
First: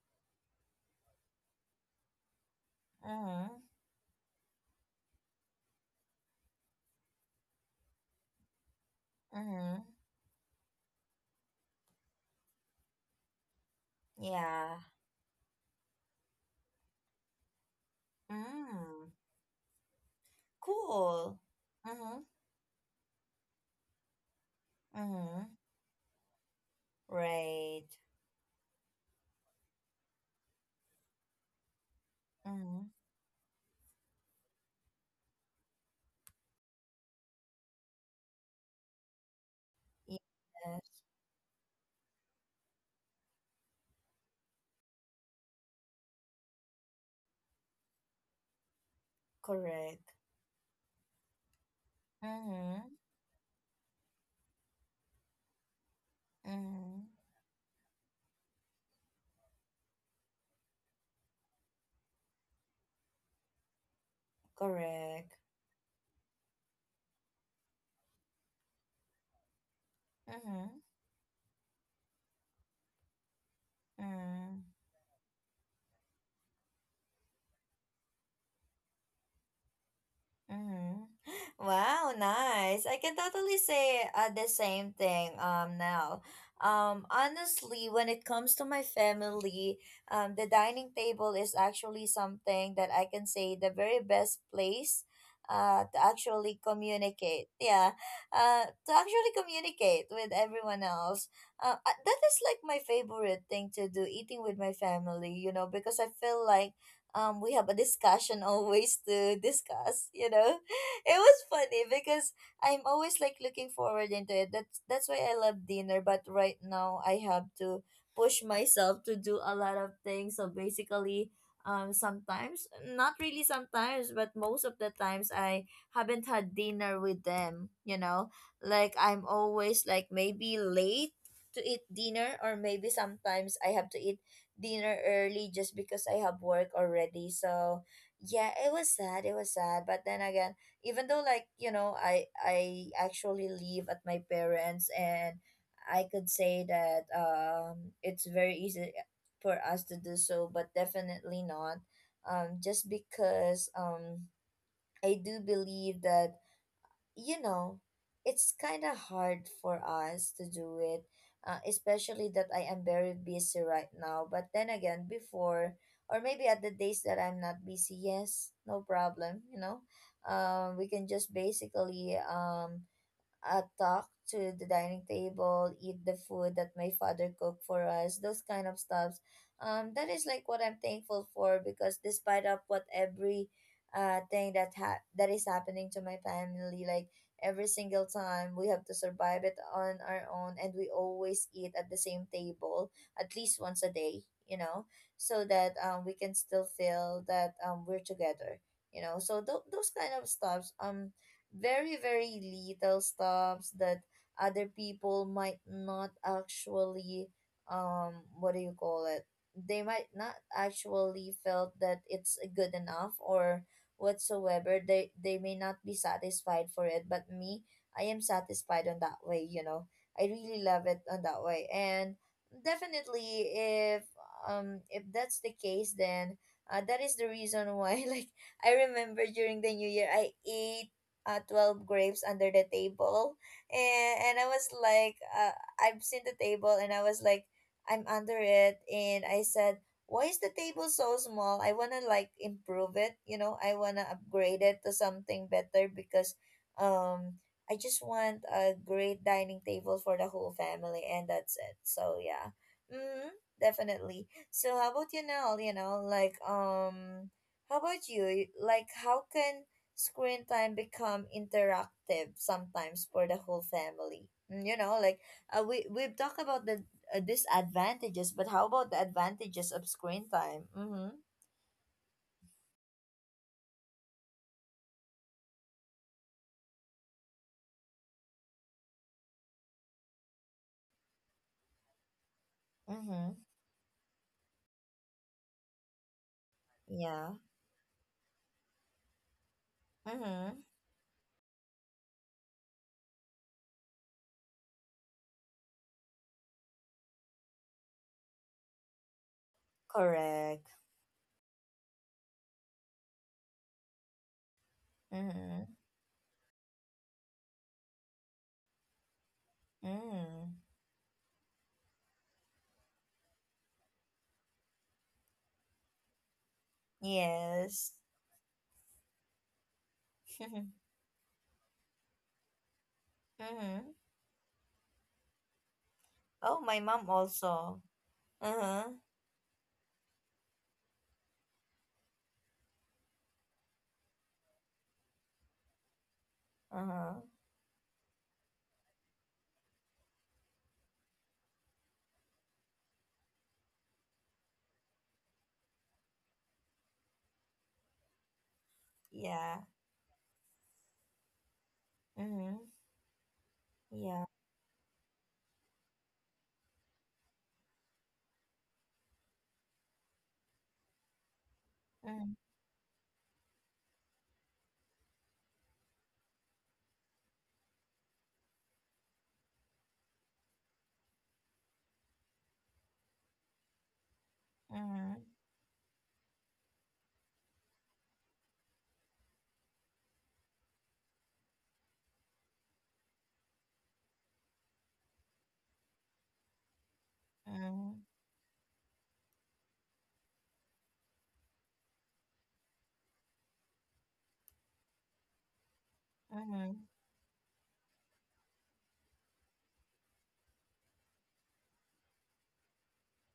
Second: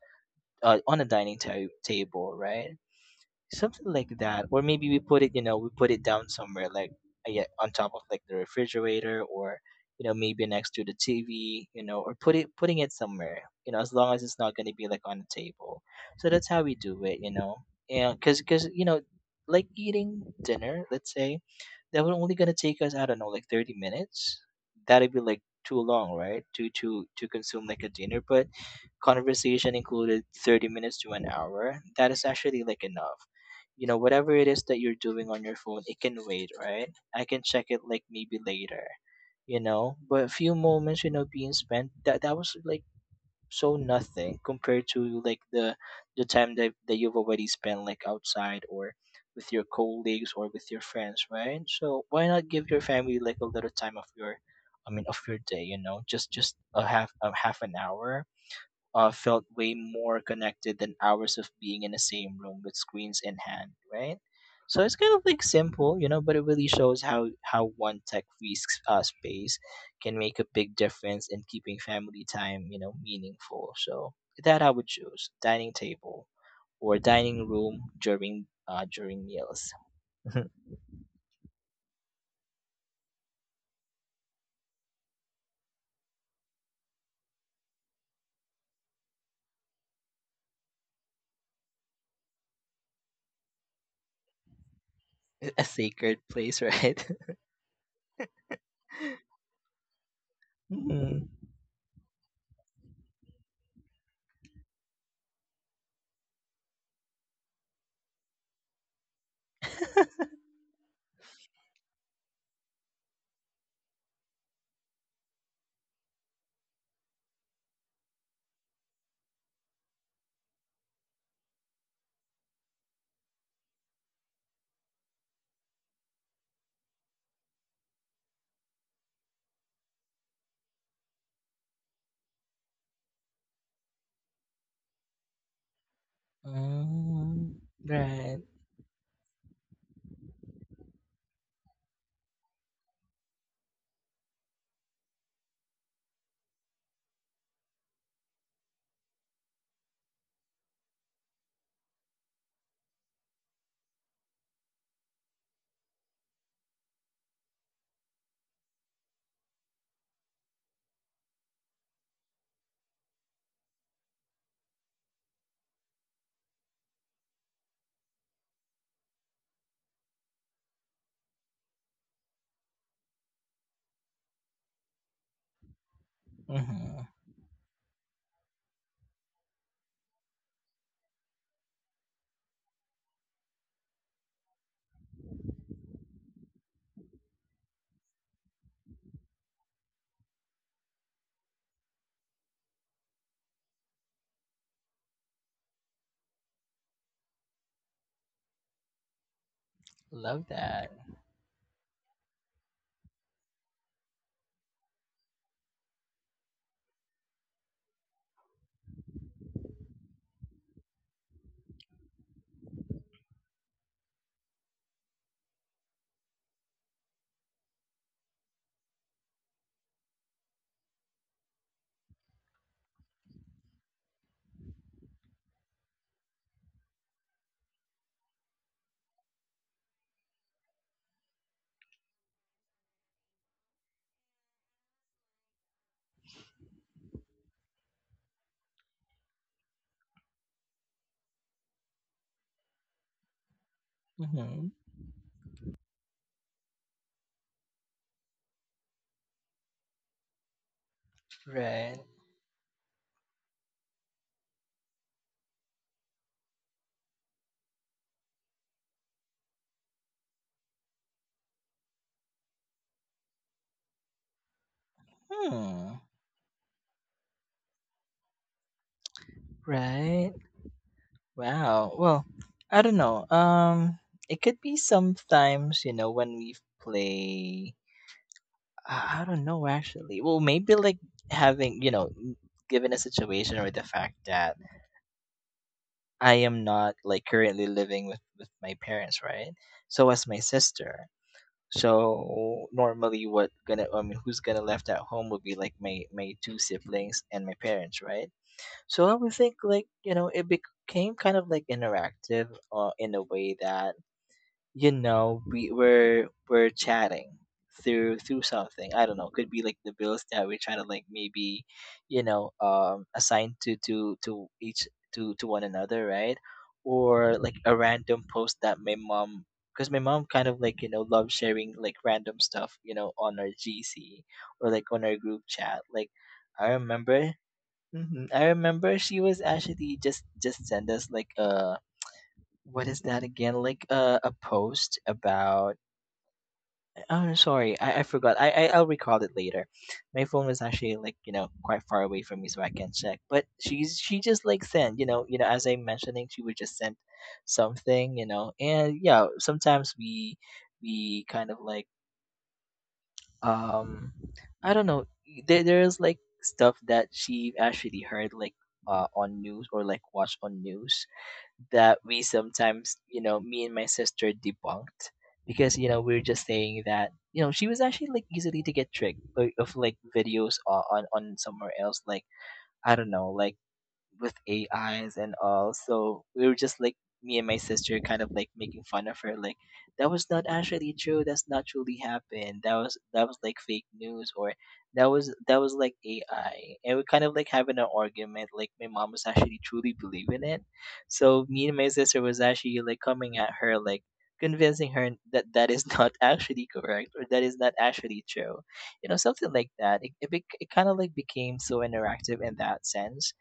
[SPEAKER 2] on a table, right?
[SPEAKER 1] Mm-hmm.
[SPEAKER 2] Something like that, or maybe we put it, you know, we put it down somewhere like, yeah, on top of like the refrigerator, or
[SPEAKER 1] Mm-hmm.
[SPEAKER 2] you know, maybe next to the TV, you know, or putting it somewhere, you know, as long as it's not going to
[SPEAKER 1] Yeah.
[SPEAKER 2] be like on the table. So that's how we do it, you know. And because, you know,
[SPEAKER 1] Mm.
[SPEAKER 2] like eating dinner, let's say,
[SPEAKER 1] Cool.
[SPEAKER 2] that would
[SPEAKER 1] Mm-hmm.
[SPEAKER 2] only going to take us, I don't know, like 30 minutes. That'd be like
[SPEAKER 1] Mm-hmm.
[SPEAKER 2] too long, right, to consume like
[SPEAKER 1] Right.
[SPEAKER 2] a dinner, but conversation included, 30 minutes to an hour, that is actually
[SPEAKER 1] Mm-hmm.
[SPEAKER 2] like enough. You know, whatever it is that you're doing on your phone, it can wait, right? I can check it like maybe later, you know,
[SPEAKER 1] Yes.
[SPEAKER 2] but a few moments, you know, being spent, that was like so nothing compared to like the time that you've already spent like outside, or with your
[SPEAKER 1] Correct.
[SPEAKER 2] colleagues or with your friends, right? So why not give your
[SPEAKER 1] Mm-hmm.
[SPEAKER 2] family like a little time of your, I mean, of your day, you know, just a
[SPEAKER 1] Mm-hmm.
[SPEAKER 2] half, a half an hour felt way more connected than hours of being in the same room with screens in hand, right? So it's kind of
[SPEAKER 1] Correct.
[SPEAKER 2] like simple, you know, but it really shows how one tech-free space can make a big
[SPEAKER 1] Mm-hmm.
[SPEAKER 2] difference in keeping family time, you know, meaningful. So
[SPEAKER 1] Mm.
[SPEAKER 2] that I would choose dining table or dining room during during meals.
[SPEAKER 1] Mm. Wow, nice. I can totally say the same thing now. Honestly, when it comes to my family, the dining table is actually something that I can say the very best place
[SPEAKER 2] A
[SPEAKER 1] to
[SPEAKER 2] sacred
[SPEAKER 1] actually
[SPEAKER 2] place, right?
[SPEAKER 1] communicate. Yeah. To actually communicate with everyone else.
[SPEAKER 2] Mm-hmm.
[SPEAKER 1] That is like my favorite thing to do, eating with my family, you know, because I feel like we have a discussion always to discuss, you know. It was funny because I'm always like looking forward into it, that's why I love dinner. But right now I have to push myself to do a lot of things, so basically sometimes, not really sometimes, but most of the times I haven't had dinner with them, you know. Like I'm always like maybe late to eat dinner, or maybe sometimes I have to eat dinner early just because I have work already.
[SPEAKER 2] mm
[SPEAKER 1] So
[SPEAKER 2] Right.
[SPEAKER 1] yeah, it was sad. It was sad. But then again, even though like, you know, I actually live at my parents, and I could say that it's very easy for us to do so, but definitely not. Just because I do believe that, you know, it's kind of hard for us to do it, especially that I am very busy right now. But then again, before, or maybe at the days that I'm not busy, yes, no problem, you know. We can just basically talk to the dining table, eat the food that my
[SPEAKER 2] Mm-hmm.
[SPEAKER 1] father cooked for us, those kind of stuffs. That is like what I'm thankful for because despite of what every that is happening to my family, like every single time we have to survive it on our own, and we always eat at the same table at least once a day, so that we can still feel that we're together. So those kind of
[SPEAKER 2] Love
[SPEAKER 1] stuffs
[SPEAKER 2] that.
[SPEAKER 1] very, very little stops that other people might not actually, what do you call it? They might not actually felt that it's good enough or whatsoever. They may not be satisfied for it, but me, I am satisfied on that way. You know, I really love it on that way, and definitely if that's the case, then that is the reason why like I remember during the new year I ate 12 grapes under the table, and I was like I've seen the table and I was like I'm under it, and I said, why is the table so small? I want to like improve it, you know. I want to
[SPEAKER 2] Mm-hmm.
[SPEAKER 1] upgrade it to something better because um I just want a great dining table for the whole family, and that's it.
[SPEAKER 2] Right.
[SPEAKER 1] So yeah. mm, Definitely. So how about you now? You know, like how about you, like how can screen time become interactive sometimes for the whole family? Mm, you know, like we
[SPEAKER 2] Hmm.
[SPEAKER 1] we've talked about the disadvantages, but how about the advantages of
[SPEAKER 2] Right.
[SPEAKER 1] screen time? Mm-hmm.
[SPEAKER 2] Wow. Well, I don't know. It could be sometimes, you know, when we play. I don't know actually. Well, maybe like having, you know, given a
[SPEAKER 1] Mm-hmm.
[SPEAKER 2] situation, or the fact that I am not like
[SPEAKER 1] Yeah.
[SPEAKER 2] currently living with my parents, right? So as my
[SPEAKER 1] Mm-hmm.
[SPEAKER 2] sister. So normally, what gonna I mean, who's gonna left at home would be like my two siblings and my parents, right? So I would think like, you know, it
[SPEAKER 1] Correct.
[SPEAKER 2] became kind of like interactive in a way that, you know,
[SPEAKER 1] Mm-hmm.
[SPEAKER 2] we're chatting through something. I don't know, could be like the bills that we
[SPEAKER 1] Mm-hmm.
[SPEAKER 2] try to like maybe, you know, assign to each to one another, right? Or like a
[SPEAKER 1] Yes.
[SPEAKER 2] random post that my mom, because my mom kind of like, you know, loves sharing like random stuff, you know, on our
[SPEAKER 1] Mm-hmm.
[SPEAKER 2] GC, or like on our group chat. Like,
[SPEAKER 1] Oh,
[SPEAKER 2] I
[SPEAKER 1] my mom
[SPEAKER 2] remember,
[SPEAKER 1] also.
[SPEAKER 2] I
[SPEAKER 1] Uh-huh.
[SPEAKER 2] remember she was actually just send us like, what is that again? Like a post about,
[SPEAKER 1] Uh-huh.
[SPEAKER 2] oh sorry, I forgot. I'll recall it later. My phone was actually, like, you know, quite far away from me so I can check. But she just like sent, you know, as I'm mentioning, she would just send something, you know, and yeah,
[SPEAKER 1] Yeah.
[SPEAKER 2] sometimes we kind of like
[SPEAKER 1] Mm-hmm.
[SPEAKER 2] um
[SPEAKER 1] Yeah.
[SPEAKER 2] I don't know. There's like stuff that she actually heard, like on news or like watched on news, that we
[SPEAKER 1] Mm-hmm.
[SPEAKER 2] sometimes, you know, me and my sister debunked, because you know we were just saying that, you know, she was actually like easily to get tricked of like videos on somewhere else, like I don't know, like with AIs
[SPEAKER 1] Mm-hmm.
[SPEAKER 2] and all. So we were just like me and my sister kind of like making fun of her, like that was not actually true, that's not truly happened, that was like fake news, or that was like ai. And we kind of like having an
[SPEAKER 1] Mm-hmm.
[SPEAKER 2] argument, like my mom was actually truly believing it. So me and my sister was actually like coming at her, like convincing her that that is not actually
[SPEAKER 1] Mm-hmm.
[SPEAKER 2] correct, or that is not actually true. You know, something like that. It kind of like became so interactive in that sense,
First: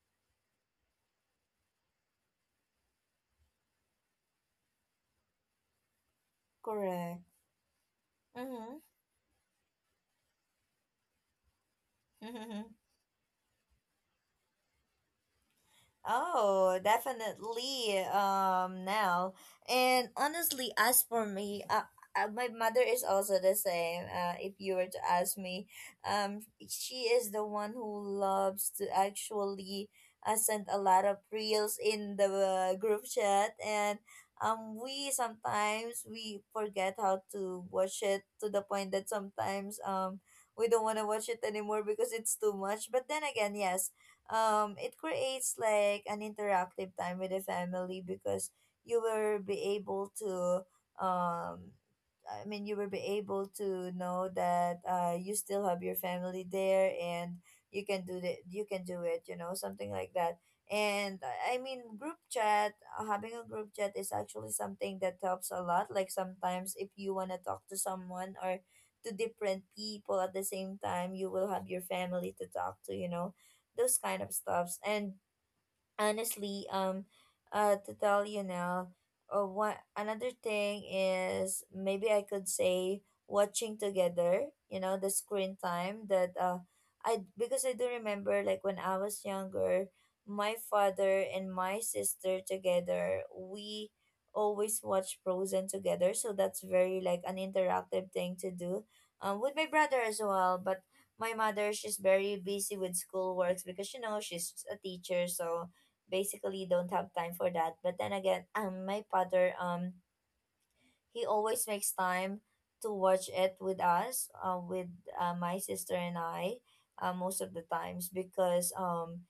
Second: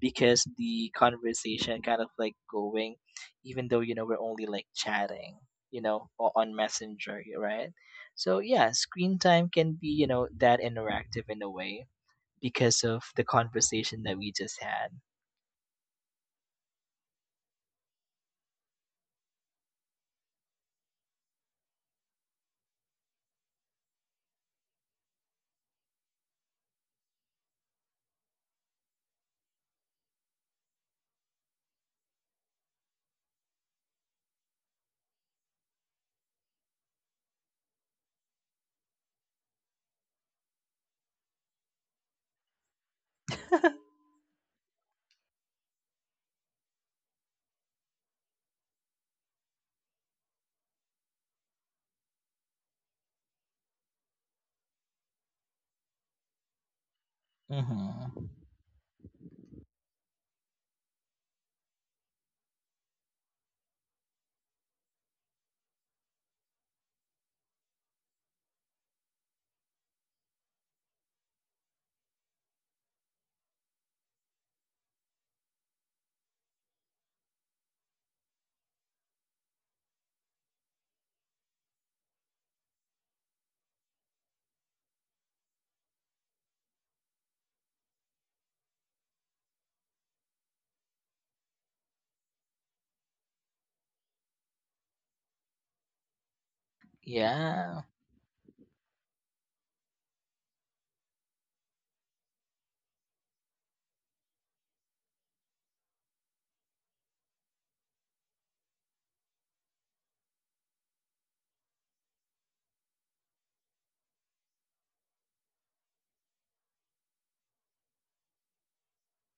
[SPEAKER 2] because the conversation kind of like going, even though, you know, we're only like chatting, you know, or on
[SPEAKER 1] Correct.
[SPEAKER 2] Messenger, right? So yeah,
[SPEAKER 1] Mm-hmm.
[SPEAKER 2] screen time can be, you know, that interactive in a way because of the conversation that we just had.
[SPEAKER 1] Oh, definitely. Now and honestly, as for me, my mother is also the same. If you were to ask me, um, she is the one who loves to actually send a lot of reels in the group chat, and we sometimes we forget how to watch it to the point that sometimes. We don't want to watch it anymore because it's too much. But then again, yes, it creates like an interactive time with the family because you will be able to um I mean you will be able to know that you still have your family there, and
[SPEAKER 2] Mm-hmm.
[SPEAKER 1] you can do it, you know, something like that. And I mean group chat, having a group chat is actually something that helps a lot. Like sometimes if you want to talk to someone or to different people at the same time, you will have your family to talk to, you know, those kind of stuffs. And honestly, to tell you now, one another thing is maybe I could say watching together. You know, the screen time that I because I do remember like when I was younger, my father and my sister together, we always watch Frozen together. So that's very like an
[SPEAKER 2] Yeah,
[SPEAKER 1] interactive thing to do. With my brother as well, but my mother, she's very busy with school works because you know she's a teacher, so basically don't have time for that. But then again, my father, he always makes time to watch it with us, with my sister and I, most of the times because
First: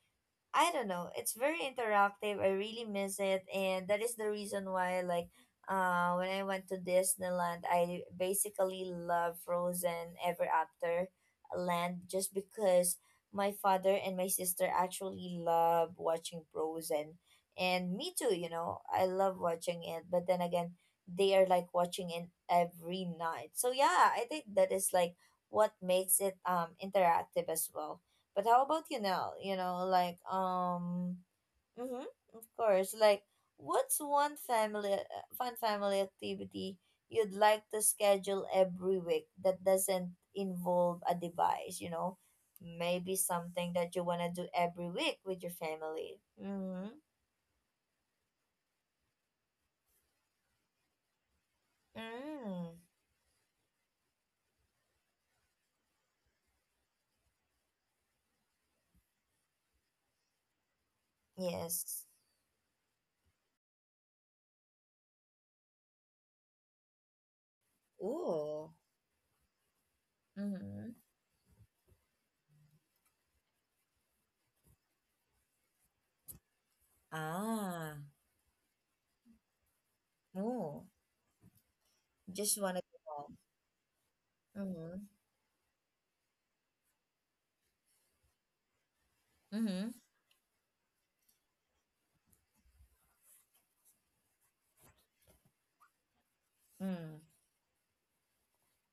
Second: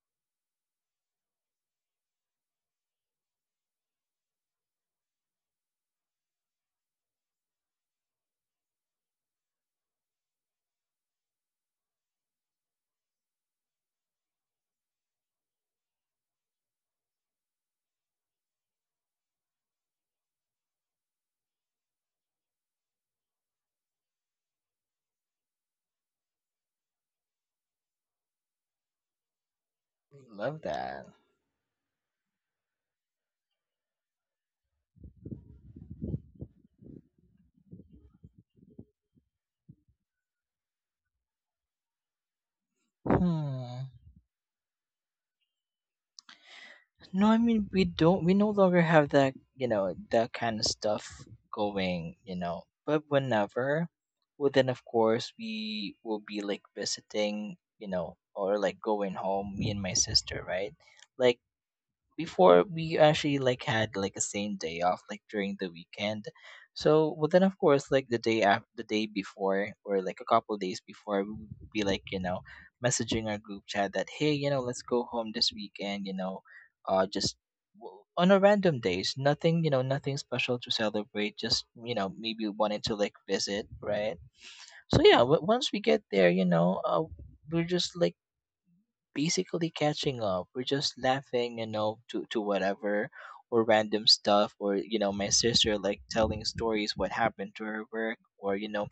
[SPEAKER 1] I don't know. It's very interactive. I really miss it, and that is the reason why, like, when I went to Disneyland, I basically love Frozen Ever After Land just because my father and my sister actually love watching Frozen, and me too. You know, I love watching it, but then again, they are like watching it every night. So yeah, I think that is like what makes it interactive as well. But how about you now? You know, like
[SPEAKER 2] love that.
[SPEAKER 1] mm-hmm, of course. Like, what's one family fun family activity you'd like to schedule every week that doesn't involve a device? You know, maybe something
[SPEAKER 2] Hmm.
[SPEAKER 1] that you wanna do every week with your family. Mm-hmm.
[SPEAKER 2] No, I mean we don't. We no longer have that, you know, that kind of stuff going. You know,
[SPEAKER 1] Mm.
[SPEAKER 2] but whenever, well, then of course we will be like visiting, you know, or like going home. Me and my sister, right? Like
[SPEAKER 1] Yes.
[SPEAKER 2] before we actually like had like a same day off like during the weekend, so but then of course like the day after,
[SPEAKER 1] Ooh.
[SPEAKER 2] the day before, or like a couple days
[SPEAKER 1] Mm-hmm.
[SPEAKER 2] before, we would be like, you know, messaging our group chat that hey, you know, let's go home this weekend, you know. Just
[SPEAKER 1] Ah.
[SPEAKER 2] on a random days, nothing, you know, nothing special to
[SPEAKER 1] Ooh.
[SPEAKER 2] celebrate, just, you know, maybe
[SPEAKER 1] Just wanna
[SPEAKER 2] wanted to like
[SPEAKER 1] go.
[SPEAKER 2] visit, right?
[SPEAKER 1] Mm-hmm.
[SPEAKER 2] So yeah, once we get there, you know, we're just like basically
[SPEAKER 1] Mm-hmm.
[SPEAKER 2] catching up. We're just laughing, you know, to whatever or random stuff, or, you know, my sister like telling stories what
[SPEAKER 1] Mm.
[SPEAKER 2] happened to her work, or, you know,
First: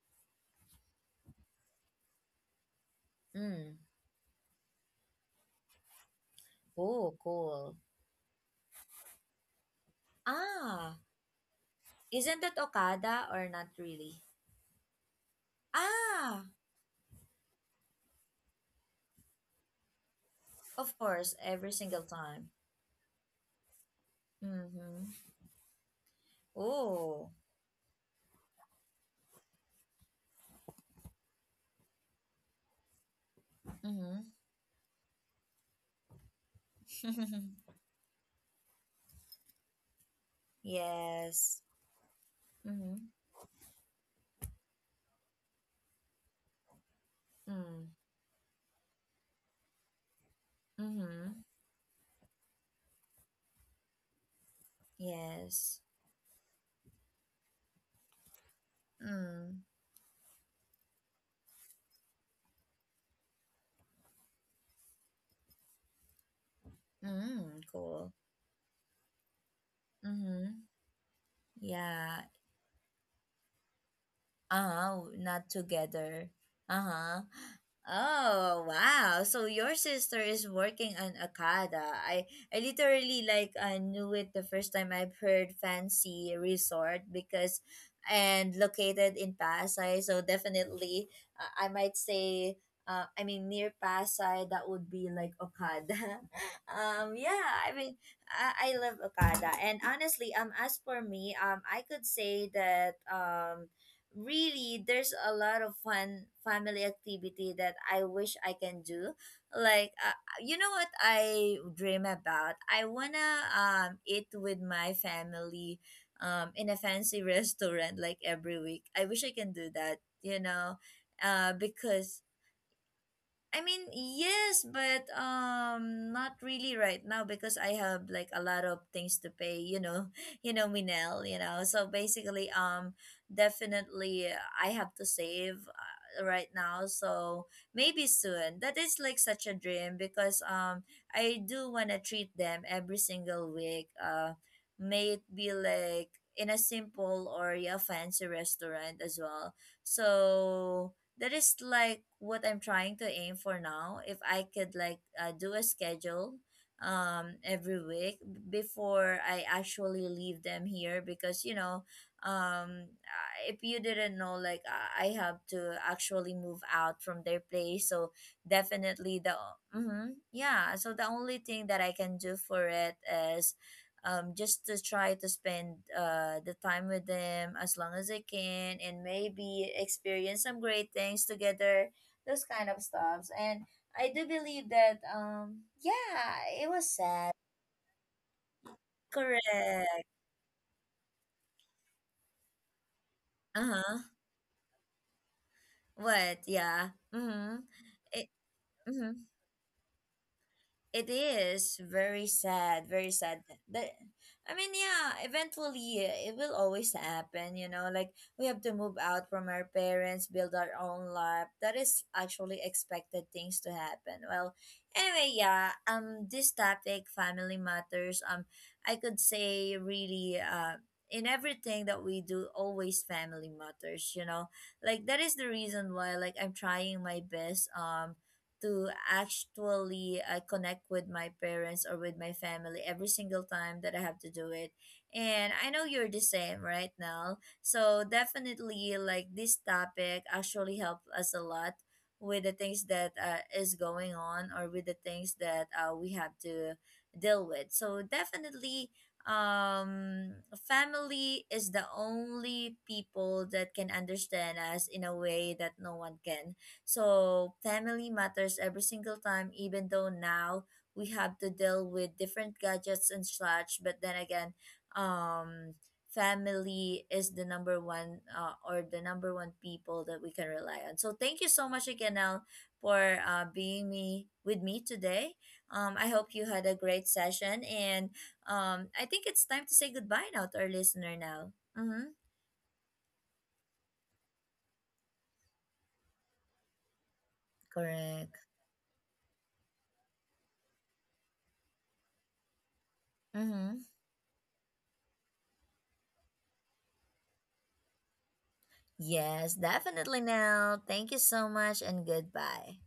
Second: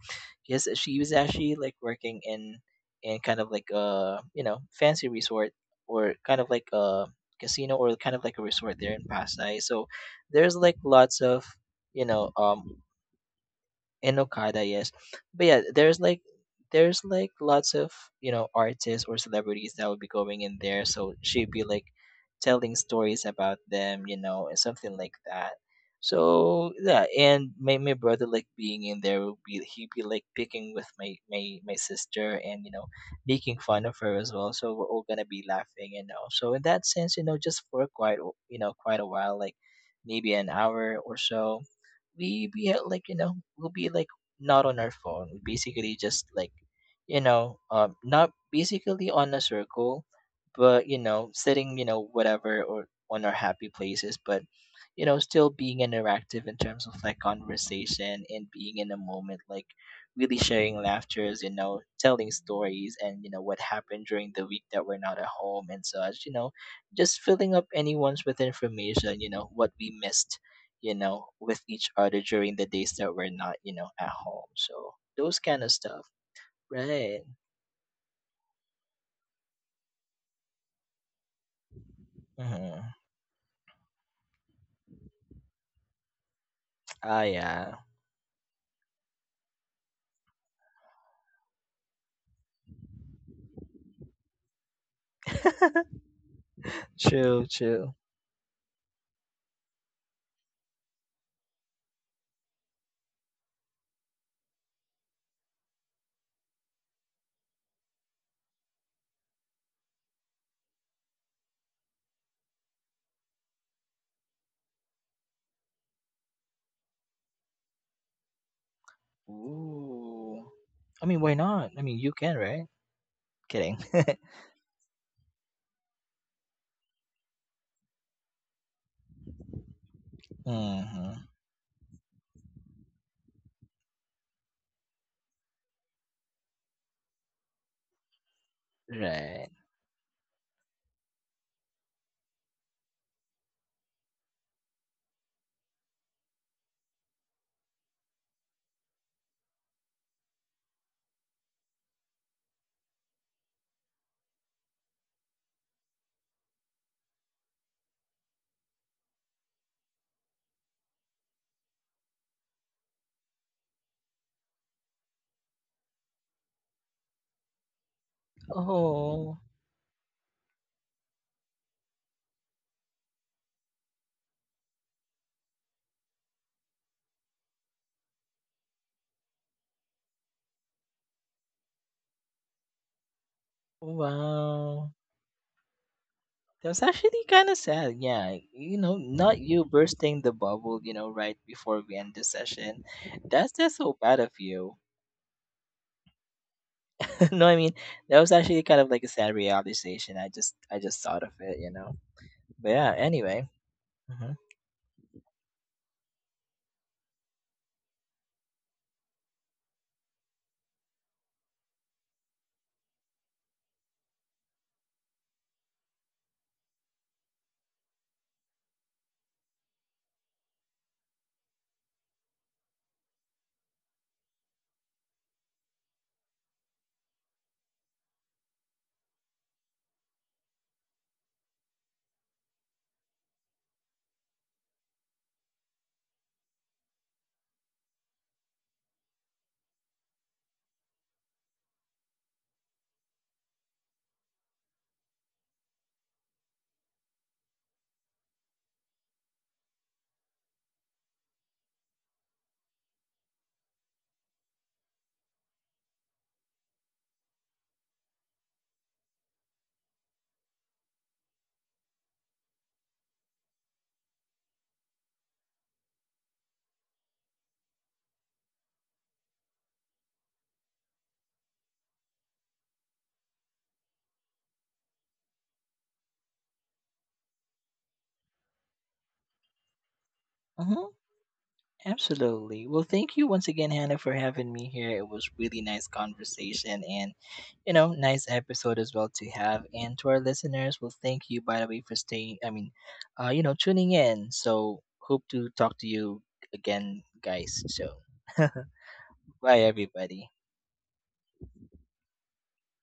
[SPEAKER 2] yes, she was actually like working in kind of like
[SPEAKER 1] Mm.
[SPEAKER 2] a, you know, fancy resort, or kind of like a
[SPEAKER 1] Oh, cool.
[SPEAKER 2] casino, or kind of like a resort there in Pasay. So there's like
[SPEAKER 1] Ah,
[SPEAKER 2] lots of, you know,
[SPEAKER 1] isn't that
[SPEAKER 2] um,
[SPEAKER 1] Okada or not
[SPEAKER 2] in
[SPEAKER 1] really?
[SPEAKER 2] Okada, yes. But yeah,
[SPEAKER 1] Ah,
[SPEAKER 2] there's like lots of, you know, artists or celebrities that would be going in there,
[SPEAKER 1] of
[SPEAKER 2] so
[SPEAKER 1] course,
[SPEAKER 2] she'd be
[SPEAKER 1] every
[SPEAKER 2] like
[SPEAKER 1] single time.
[SPEAKER 2] telling stories about them, you know, and something
[SPEAKER 1] Mm-hmm.
[SPEAKER 2] like that. So yeah,
[SPEAKER 1] Oh.
[SPEAKER 2] and my brother like being in there would be he'd be like picking with my sister, and, you know, making fun of her
[SPEAKER 1] Mm-hmm.
[SPEAKER 2] as well. So we're all gonna be laughing, you know. So in that sense, you know, just for you know, quite a while, like maybe an hour or
[SPEAKER 1] Yes.
[SPEAKER 2] so, we be at, like,
[SPEAKER 1] Mm-hmm.
[SPEAKER 2] you know, we'll be like not on our phone, basically just like, you know,
[SPEAKER 1] Mm.
[SPEAKER 2] um, not basically on a circle, but, you know,
[SPEAKER 1] Mm-hmm.
[SPEAKER 2] sitting, you know, whatever, or on our happy places, but, you know, still
[SPEAKER 1] Yes.
[SPEAKER 2] being interactive in terms of like conversation and being in a moment,
[SPEAKER 1] Mm.
[SPEAKER 2] like really sharing laughters, you know, telling stories and, you know, what happened during the week that we're not at home and such, you know, just filling
[SPEAKER 1] Mm.
[SPEAKER 2] up
[SPEAKER 1] Cool.
[SPEAKER 2] anyone's with information, you know, what we missed,
[SPEAKER 1] Mm-hmm.
[SPEAKER 2] you know, with each other
[SPEAKER 1] Yeah.
[SPEAKER 2] during the days that we're not, you know, at home. So
[SPEAKER 1] Uh-huh,
[SPEAKER 2] those
[SPEAKER 1] not
[SPEAKER 2] kind of stuff,
[SPEAKER 1] together. Uh-huh.
[SPEAKER 2] right?
[SPEAKER 1] Oh, wow. So your sister is working on Akada. I
[SPEAKER 2] Mm-hmm.
[SPEAKER 1] literally like I knew it the first time I've heard fancy resort
[SPEAKER 2] Ah,
[SPEAKER 1] because
[SPEAKER 2] yeah.
[SPEAKER 1] and located in Pasay, so definitely I might say I mean near Pasay that would be like Okada.
[SPEAKER 2] True,
[SPEAKER 1] Yeah, I
[SPEAKER 2] true.
[SPEAKER 1] mean I, love Okada. And honestly, as for me, I could say that really there's a lot of fun family activity that I wish I can do. Like you know what I dream about? I wanna eat with my family in a fancy restaurant like every week. I wish I can do that, you
[SPEAKER 2] Ooh.
[SPEAKER 1] know.
[SPEAKER 2] I mean, why not? I mean, you
[SPEAKER 1] Because
[SPEAKER 2] can, right?
[SPEAKER 1] I
[SPEAKER 2] Kidding.
[SPEAKER 1] mean, yes, but not really right now because I have like a lot of things to pay. You know, you know,
[SPEAKER 2] Mm-hmm.
[SPEAKER 1] Minel. You know, so basically, definitely, I have to save right now. So maybe soon. That is like such
[SPEAKER 2] Right.
[SPEAKER 1] a dream because I do wanna treat them every single week. May it be like in a simple or yeah fancy restaurant as well. So that is like what I'm trying to aim for now. If I could like do a schedule every week before I actually leave them here because you know if you didn't know like I have to actually move out from their place. So definitely the
[SPEAKER 2] Oh,
[SPEAKER 1] mm-hmm, yeah, so the only thing that I can do for it is just to try to spend the time with them as long as I can and maybe experience some great things together, those kind of stuffs. And I do believe
[SPEAKER 2] wow.
[SPEAKER 1] that, yeah, it
[SPEAKER 2] That's
[SPEAKER 1] was
[SPEAKER 2] actually
[SPEAKER 1] sad.
[SPEAKER 2] kind of sad. Yeah, you know, not you
[SPEAKER 1] Correct.
[SPEAKER 2] bursting the bubble, you know, right before we end the session. That's
[SPEAKER 1] Uh
[SPEAKER 2] just
[SPEAKER 1] huh.
[SPEAKER 2] so bad of you.
[SPEAKER 1] What? Yeah. Mm
[SPEAKER 2] No,
[SPEAKER 1] hmm.
[SPEAKER 2] I mean that
[SPEAKER 1] It,
[SPEAKER 2] was actually kind of like a
[SPEAKER 1] mhm.
[SPEAKER 2] sad realization. I just
[SPEAKER 1] It
[SPEAKER 2] thought of it, you
[SPEAKER 1] is
[SPEAKER 2] know.
[SPEAKER 1] very
[SPEAKER 2] But
[SPEAKER 1] sad,
[SPEAKER 2] yeah,
[SPEAKER 1] very sad.
[SPEAKER 2] anyway.
[SPEAKER 1] That
[SPEAKER 2] Hmm.
[SPEAKER 1] I mean, yeah, eventually it will always happen, you know, like we have to move out from our parents, build our own life. That is actually expected things to happen. Well, anyway, yeah, this topic, family matters, I could say really in everything that we do, always family matters, you know, like that is the reason why like I'm trying my best to actually connect with my parents or with my family every single time that I have to do it. And I know you're the same right now. So definitely like this topic actually helped us a lot with the things that is going on or with the things that we have to deal with. So definitely family is the only people that can understand us in a way that no one can. So, family matters every single time, even though now we have to deal with different gadgets and such. But then again, um, family is the number one people that we can rely on. So, thank you so much again, Al, for being me with me today. I hope you had a great session, and I think it's time to say goodbye now to our
[SPEAKER 2] Hmm.
[SPEAKER 1] listener now. Mm-hmm.
[SPEAKER 2] Absolutely. Well, thank you once again, Hannah, for having me here. It was really nice conversation and, you know, nice
[SPEAKER 1] Correct.
[SPEAKER 2] episode as well to have. And to our listeners, well, thank you, by the way, for staying, I mean, you know,
[SPEAKER 1] Mm-hmm.
[SPEAKER 2] tuning in. So hope to talk to you again, guys, soon.
[SPEAKER 1] Yes,
[SPEAKER 2] Bye,
[SPEAKER 1] definitely
[SPEAKER 2] everybody.
[SPEAKER 1] now. Thank you so much and goodbye.